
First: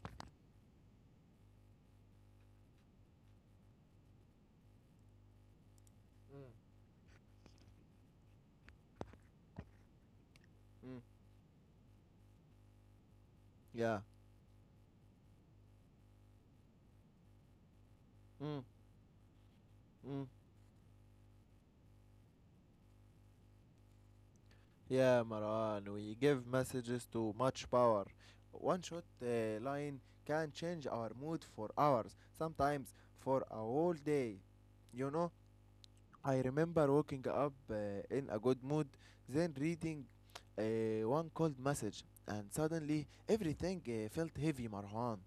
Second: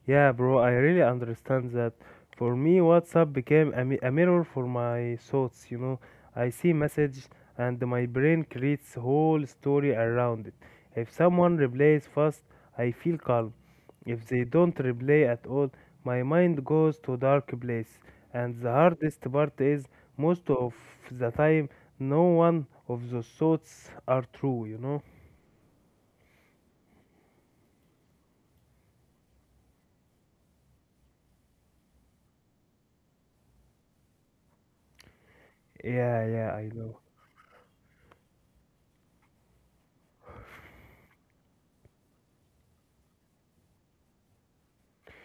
Speaker 2: Yeah, bro, I really understand that. For me, WhatsApp became a mirror for my thoughts, you know.
Speaker 1: Mm.
Speaker 2: I see message and my brain creates whole story around it.
Speaker 1: Mm,
Speaker 2: If someone replies fast, I feel calm.
Speaker 1: yeah.
Speaker 2: If they don't reply at all, my mind goes to dark place. And
Speaker 1: Mm,
Speaker 2: the hardest part is
Speaker 1: mm.
Speaker 2: most of the time no one of those thoughts are true, you know?
Speaker 1: Yeah, Marwan, we give messages too much power. One short line can change our mood for hours, sometimes for a whole day. You know,
Speaker 2: Yeah,
Speaker 1: I
Speaker 2: yeah, I
Speaker 1: remember
Speaker 2: know.
Speaker 1: waking up in a good mood, then reading one cold message, and suddenly everything felt heavy, Marwan.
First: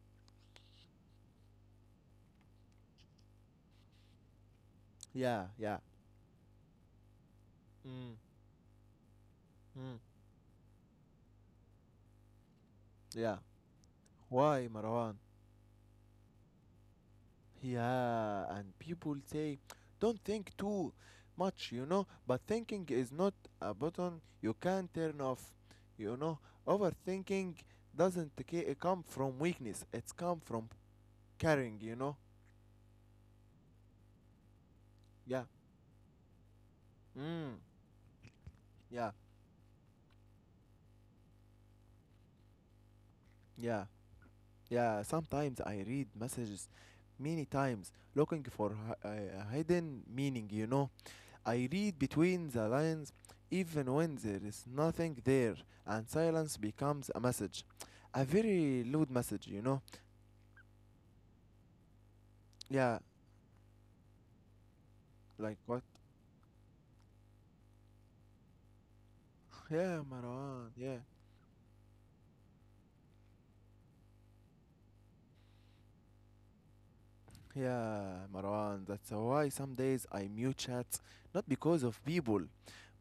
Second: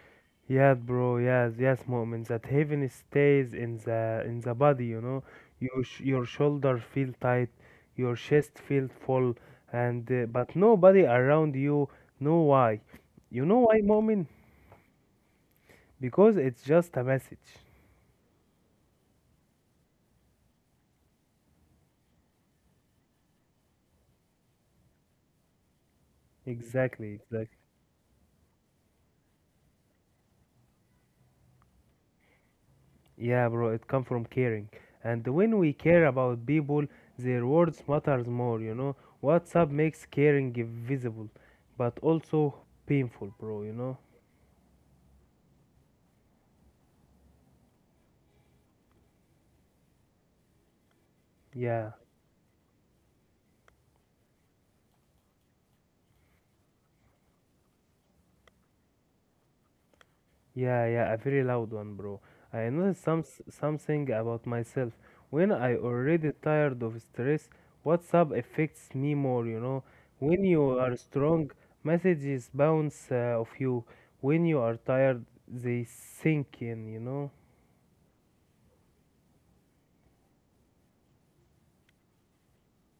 Speaker 2: Yes, bro. Yes, yes, moment. That heaven stays in the body. You know,
Speaker 1: Yeah, yeah.
Speaker 2: your your shoulder feel tight, your
Speaker 1: Mm,
Speaker 2: chest feel full,
Speaker 1: mm.
Speaker 2: and but nobody around you know why.
Speaker 1: Yeah.
Speaker 2: You know why, moment?
Speaker 1: Why, Marwan?
Speaker 2: Because it's just a message.
Speaker 1: Yeah, and people say, don't think too much, but thinking is not a button you can turn off, you know.
Speaker 2: Exactly, exactly.
Speaker 1: Overthinking doesn't come from weakness, it's come from caring.
Speaker 2: Yeah, bro. It come from caring, and
Speaker 1: Yeah.
Speaker 2: when we care about people, their
Speaker 1: Mm,
Speaker 2: words matters more. You know,
Speaker 1: yeah,
Speaker 2: WhatsApp makes caring visible, but also painful, bro. You
Speaker 1: yeah,
Speaker 2: know.
Speaker 1: yeah. Sometimes I read messages many times looking for a hidden meaning. I
Speaker 2: Yeah.
Speaker 1: read between the lines even when there is nothing there, and silence becomes a message. A very loud message, you know?
Speaker 2: Yeah, yeah, a very loud one, bro. I
Speaker 1: Yeah,
Speaker 2: noticed something about myself. When
Speaker 1: like
Speaker 2: I
Speaker 1: what?
Speaker 2: already tired of stress, WhatsApp affects me more, you know.
Speaker 1: Yeah,
Speaker 2: When
Speaker 1: Marwan,
Speaker 2: you are
Speaker 1: yeah.
Speaker 2: strong, messages bounce off you. When you are tired, they sink in, you know.
Speaker 1: Yeah, Marwan, that's why some days I mute chats, not because of people,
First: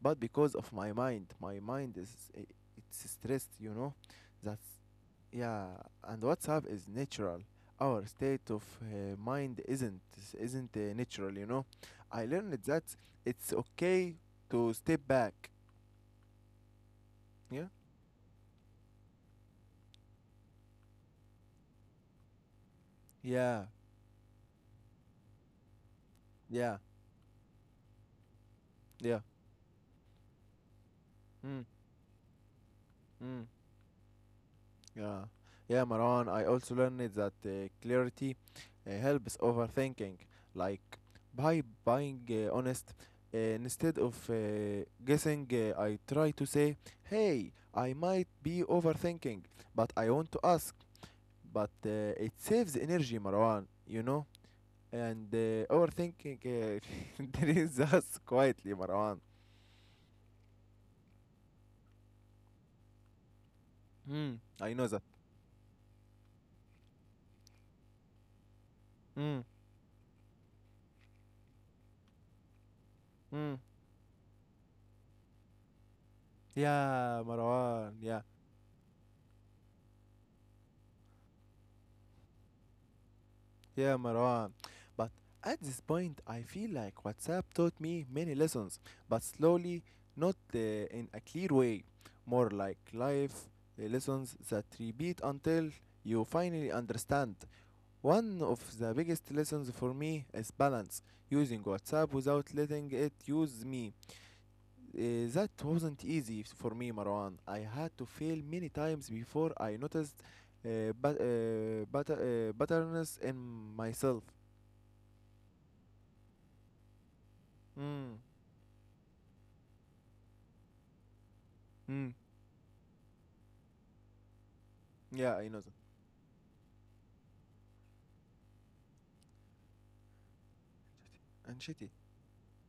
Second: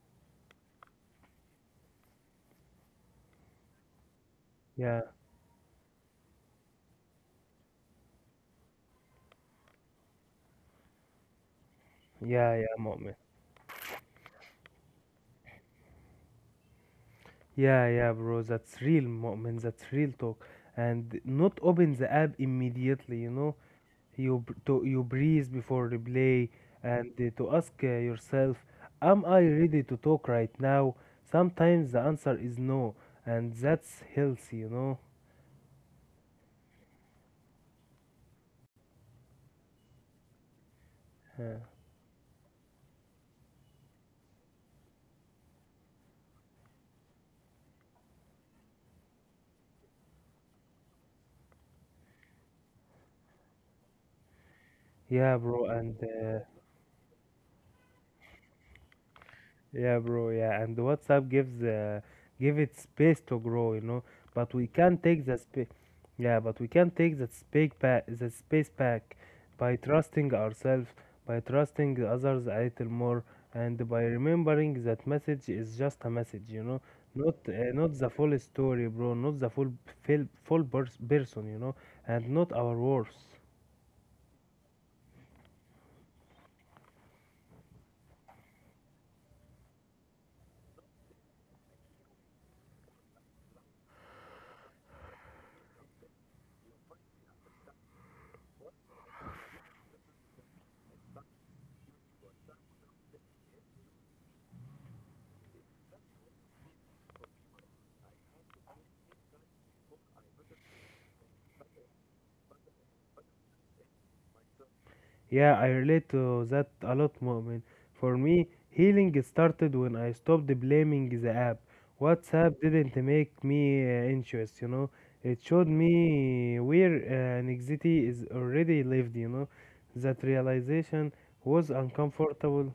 Speaker 1: but because of my mind. My mind is I- it's stressed. That's
Speaker 2: Yeah,
Speaker 1: Yeah, and WhatsApp is natural. Our state of mind isn't natural. I learned
Speaker 2: yeah, yeah,
Speaker 1: that
Speaker 2: moment.
Speaker 1: it's okay to step back. Yeah,
Speaker 2: Yeah, yeah, bro, that's real moment, that's real talk. And not open the app immediately, you know.
Speaker 1: yeah,
Speaker 2: You b- to you breathe before replay
Speaker 1: yeah,
Speaker 2: and to ask yourself,
Speaker 1: yeah.
Speaker 2: am I ready to talk right now?
Speaker 1: Mm,
Speaker 2: Sometimes the answer is no,
Speaker 1: mm.
Speaker 2: and that's healthy, you know.
Speaker 1: Yeah, yeah, Maran. I also learned that clarity helps overthinking, like
Speaker 2: Uh,
Speaker 1: by buying honest. Instead of guessing, I try to say, "Hey, I might be overthinking, but I want to ask." But it saves energy, Marwan. You know,
Speaker 2: yeah,
Speaker 1: and
Speaker 2: bro, and uh,
Speaker 1: overthinking drains us quietly, Marwan.
Speaker 2: Yeah, bro. Yeah, and WhatsApp gives give it space to grow, you know.
Speaker 1: Mm,
Speaker 2: But we
Speaker 1: I know
Speaker 2: can
Speaker 1: that.
Speaker 2: take the space. Yeah, but we can take that space back.
Speaker 1: Mm,
Speaker 2: By trusting ourselves, by trusting the others a little more,
Speaker 1: mm.
Speaker 2: and by remembering that message is just a message, you know,
Speaker 1: Yeah,
Speaker 2: not
Speaker 1: Marwan.
Speaker 2: the
Speaker 1: Yeah.
Speaker 2: full story, bro, not the full person, you know, and not our worth.
Speaker 1: Yeah, Marwan. But at this point, I feel like WhatsApp taught me many lessons, but slowly, not in a clear way. More like life lessons that repeat until you finally understand. One of the biggest lessons for me is balance, using WhatsApp without letting it use me. That wasn't easy for me, Marwan. I had to fail many times before I noticed patterns in myself.
Speaker 2: Yeah, I relate to that a lot, Mu'min. For
Speaker 1: Mm.
Speaker 2: me, healing started when I stopped blaming the app.
Speaker 1: Mm.
Speaker 2: WhatsApp didn't make me anxious, you know. It
Speaker 1: Yeah, I
Speaker 2: showed
Speaker 1: know that.
Speaker 2: me where anxiety is already lived, you know. That realization
Speaker 1: And
Speaker 2: was
Speaker 1: shitty.
Speaker 2: uncomfortable,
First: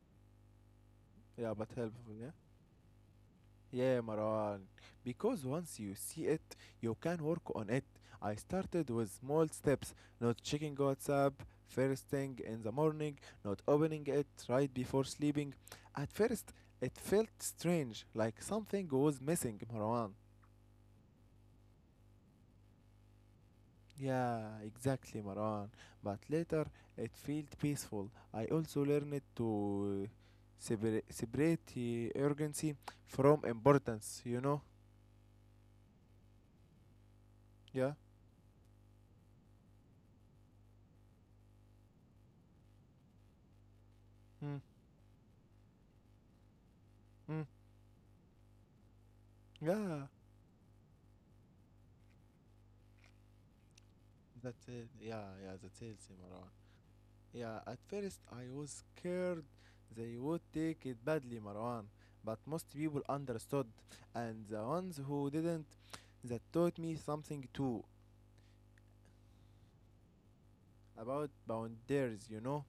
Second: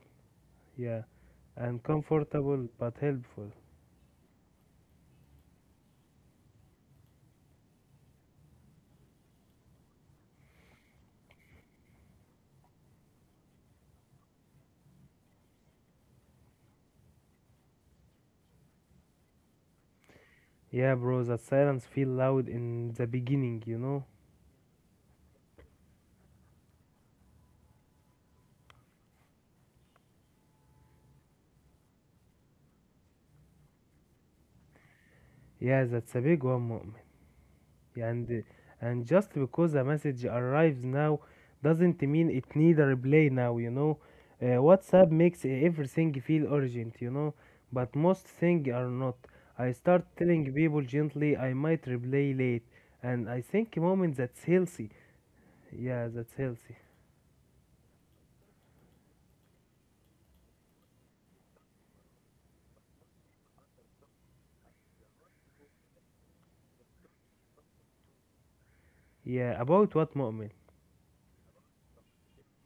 Speaker 2: yeah,
Speaker 1: Yeah, but helpful, yeah?
Speaker 2: uncomfortable but helpful.
Speaker 1: Yeah, Marwan. Because once you see it, you can work on it. I started with small steps, not checking WhatsApp first thing in the morning, not opening it right before sleeping. At first, it felt strange, like something was missing, Marwan.
Speaker 2: Yeah, bro, that silence feel loud in the beginning, you know.
Speaker 1: Yeah, exactly, Maran. But later it felt peaceful. I also learned to separate urgency from importance, you know?
Speaker 2: Yeah, that's a big one,
Speaker 1: Yeah.
Speaker 2: and and just because a message arrives now doesn't mean it need a reply now, you know.
Speaker 1: Mm.
Speaker 2: WhatsApp makes everything feel urgent, you know,
Speaker 1: Mm.
Speaker 2: but most things are not. I
Speaker 1: Yeah.
Speaker 2: start telling people gently I might reply late, and I think moment that's
Speaker 1: That's it.
Speaker 2: healthy.
Speaker 1: Yeah, yeah, that's it,
Speaker 2: Yeah, that's
Speaker 1: Marwan.
Speaker 2: healthy.
Speaker 1: Yeah, at first I was scared they would take it badly, Marwan. But most people understood, and the ones who didn't, that taught me something too
Speaker 2: Yeah, about what moment?
Speaker 1: about boundaries, you know?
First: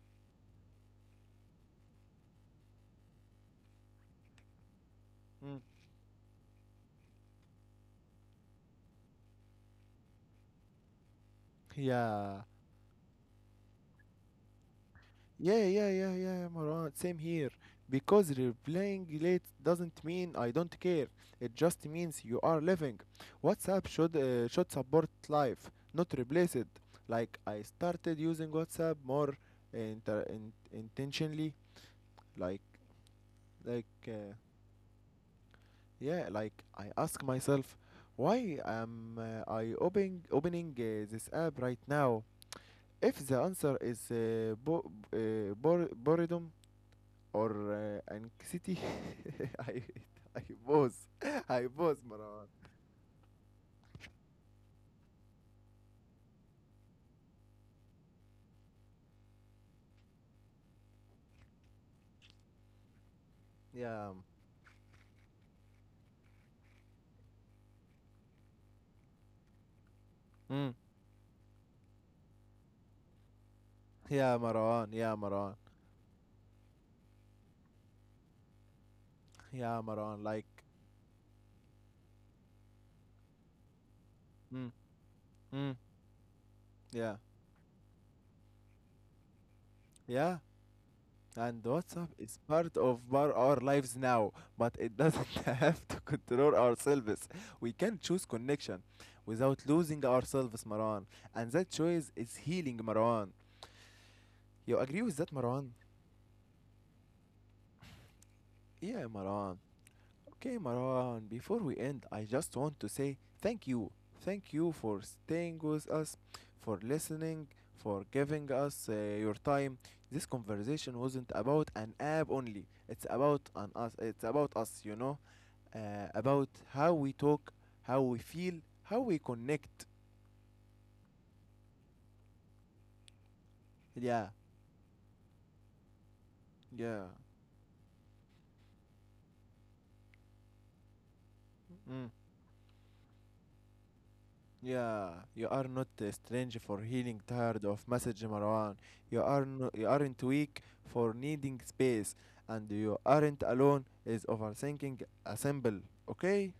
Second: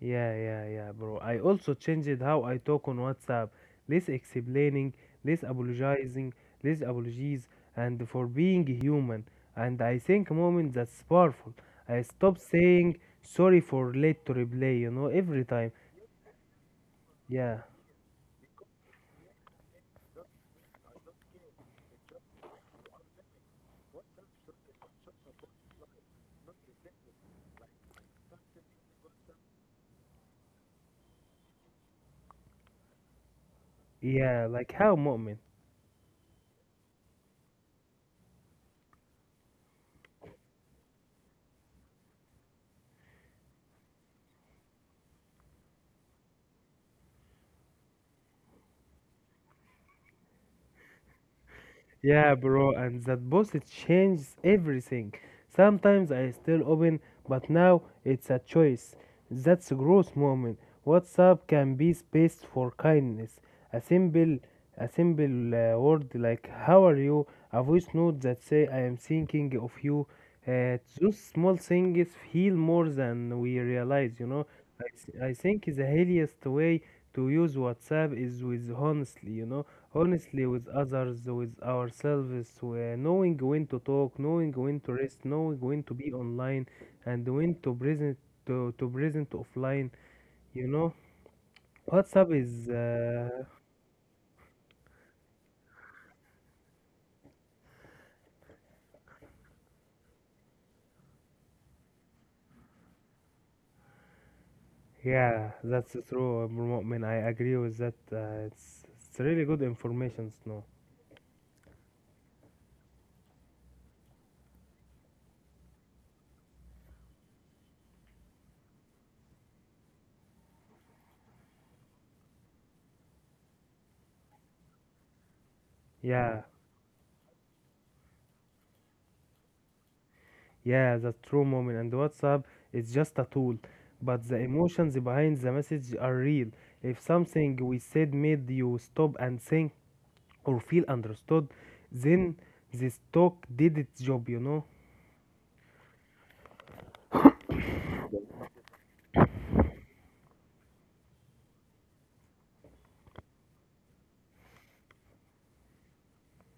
Speaker 2: Yeah, yeah, yeah, bro. I also changed how I talk on WhatsApp. Less explaining, less
Speaker 1: Mm.
Speaker 2: apologizing, less apologies, and for being human. And I think moment that's powerful. I stop
Speaker 1: Yeah,
Speaker 2: saying sorry for late to replay, you know, every
Speaker 1: yeah,
Speaker 2: time.
Speaker 1: yeah, yeah, yeah, Marwan. Same here.
Speaker 2: Yeah,
Speaker 1: Because replying late doesn't mean I don't care. It just means you are living. WhatsApp should support life, not replace it. Like I started using WhatsApp more intentionally. Like like uh,
Speaker 2: yeah, like how moment.
Speaker 1: yeah, like I ask myself, why am I opening this app right now? If the answer is boredom or anxiety, I I both, I both,
Speaker 2: Yeah,
Speaker 1: Marwan.
Speaker 2: bro, and that boss it changes everything. Sometimes I still open, but now it's a choice. That's a growth moment. WhatsApp can be space for kindness. A
Speaker 1: Yeah.
Speaker 2: simple, a simple word like "How are you?" A voice note that say "I am thinking of you."
Speaker 1: Mm.
Speaker 2: Those small things feel more than we realize. You
Speaker 1: Yeah,
Speaker 2: know,
Speaker 1: Marwan. Yeah,
Speaker 2: I
Speaker 1: Marwan.
Speaker 2: think the healthiest way to use WhatsApp is with honestly. You know,
Speaker 1: Yeah, Marwan, like.
Speaker 2: honestly with others, with ourselves, knowing when to talk, knowing
Speaker 1: Mm.
Speaker 2: when to rest, knowing
Speaker 1: Mm.
Speaker 2: when to be online,
Speaker 1: Yeah,
Speaker 2: and when to present to present offline.
Speaker 1: yeah,
Speaker 2: You know,
Speaker 1: and WhatsApp
Speaker 2: WhatsApp
Speaker 1: is
Speaker 2: is
Speaker 1: part of our lives now, but it doesn't have to control ourselves. We can choose connection without losing ourselves, Marwan, and that choice is healing, Marwan. You agree with that,
Speaker 2: yeah,
Speaker 1: Marwan?
Speaker 2: that's true. Abdul Mu'min, I agree with that. It's
Speaker 1: Yeah,
Speaker 2: it's really
Speaker 1: Marwan.
Speaker 2: good information.
Speaker 1: Okay,
Speaker 2: No,
Speaker 1: Marwan, before we end, I just want to say thank you. Thank you for staying with us, for listening, for giving us your time. This conversation wasn't about an app only. It's about an us. It's about us,
Speaker 2: yeah,
Speaker 1: about how we talk, how we feel, how we connect.
Speaker 2: yeah, that's true, moment. And WhatsApp is just a tool,
Speaker 1: Yeah,
Speaker 2: but the emotions behind the message are real. If
Speaker 1: yeah.
Speaker 2: something we said made you stop and think, or feel understood,
Speaker 1: Mm.
Speaker 2: then this talk did its job, you know?
Speaker 1: Yeah, you are not a stranger for healing tired of message, Marwan. You aren't weak for needing space, and you aren't alone is overthinking a symbol. Okay?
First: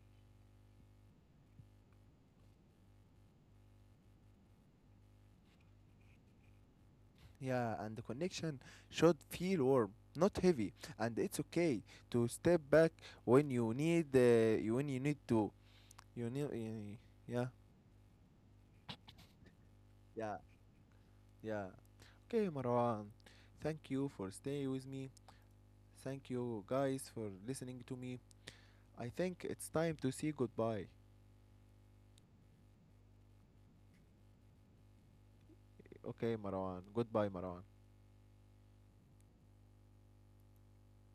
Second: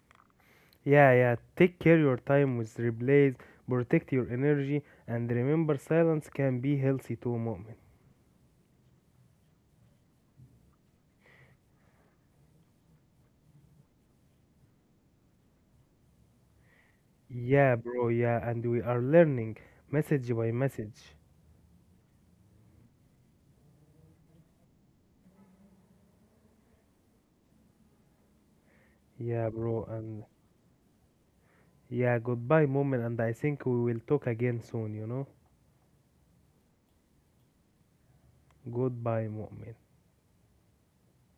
Speaker 2: Yeah, yeah. Take care your time with replays, protect your energy, and remember silence can be healthy too,
Speaker 1: Yeah,
Speaker 2: moment.
Speaker 1: and the connection should feel warm, not heavy, and it's okay to step back when you need when you need to. You need, uh, yeah,
Speaker 2: Yeah, bro, yeah, and we are learning message
Speaker 1: yeah,
Speaker 2: by message.
Speaker 1: yeah. Okay, Marwan. Thank you for staying with me. Thank you guys for listening to me. I think
Speaker 2: Yeah,
Speaker 1: it's
Speaker 2: bro,
Speaker 1: time to
Speaker 2: and
Speaker 1: say goodbye.
Speaker 2: yeah, goodbye, moment, and I think we will talk again soon, you know?
Speaker 1: Okay, Marwan. Goodbye, Marwan.
Speaker 2: Goodbye, moment.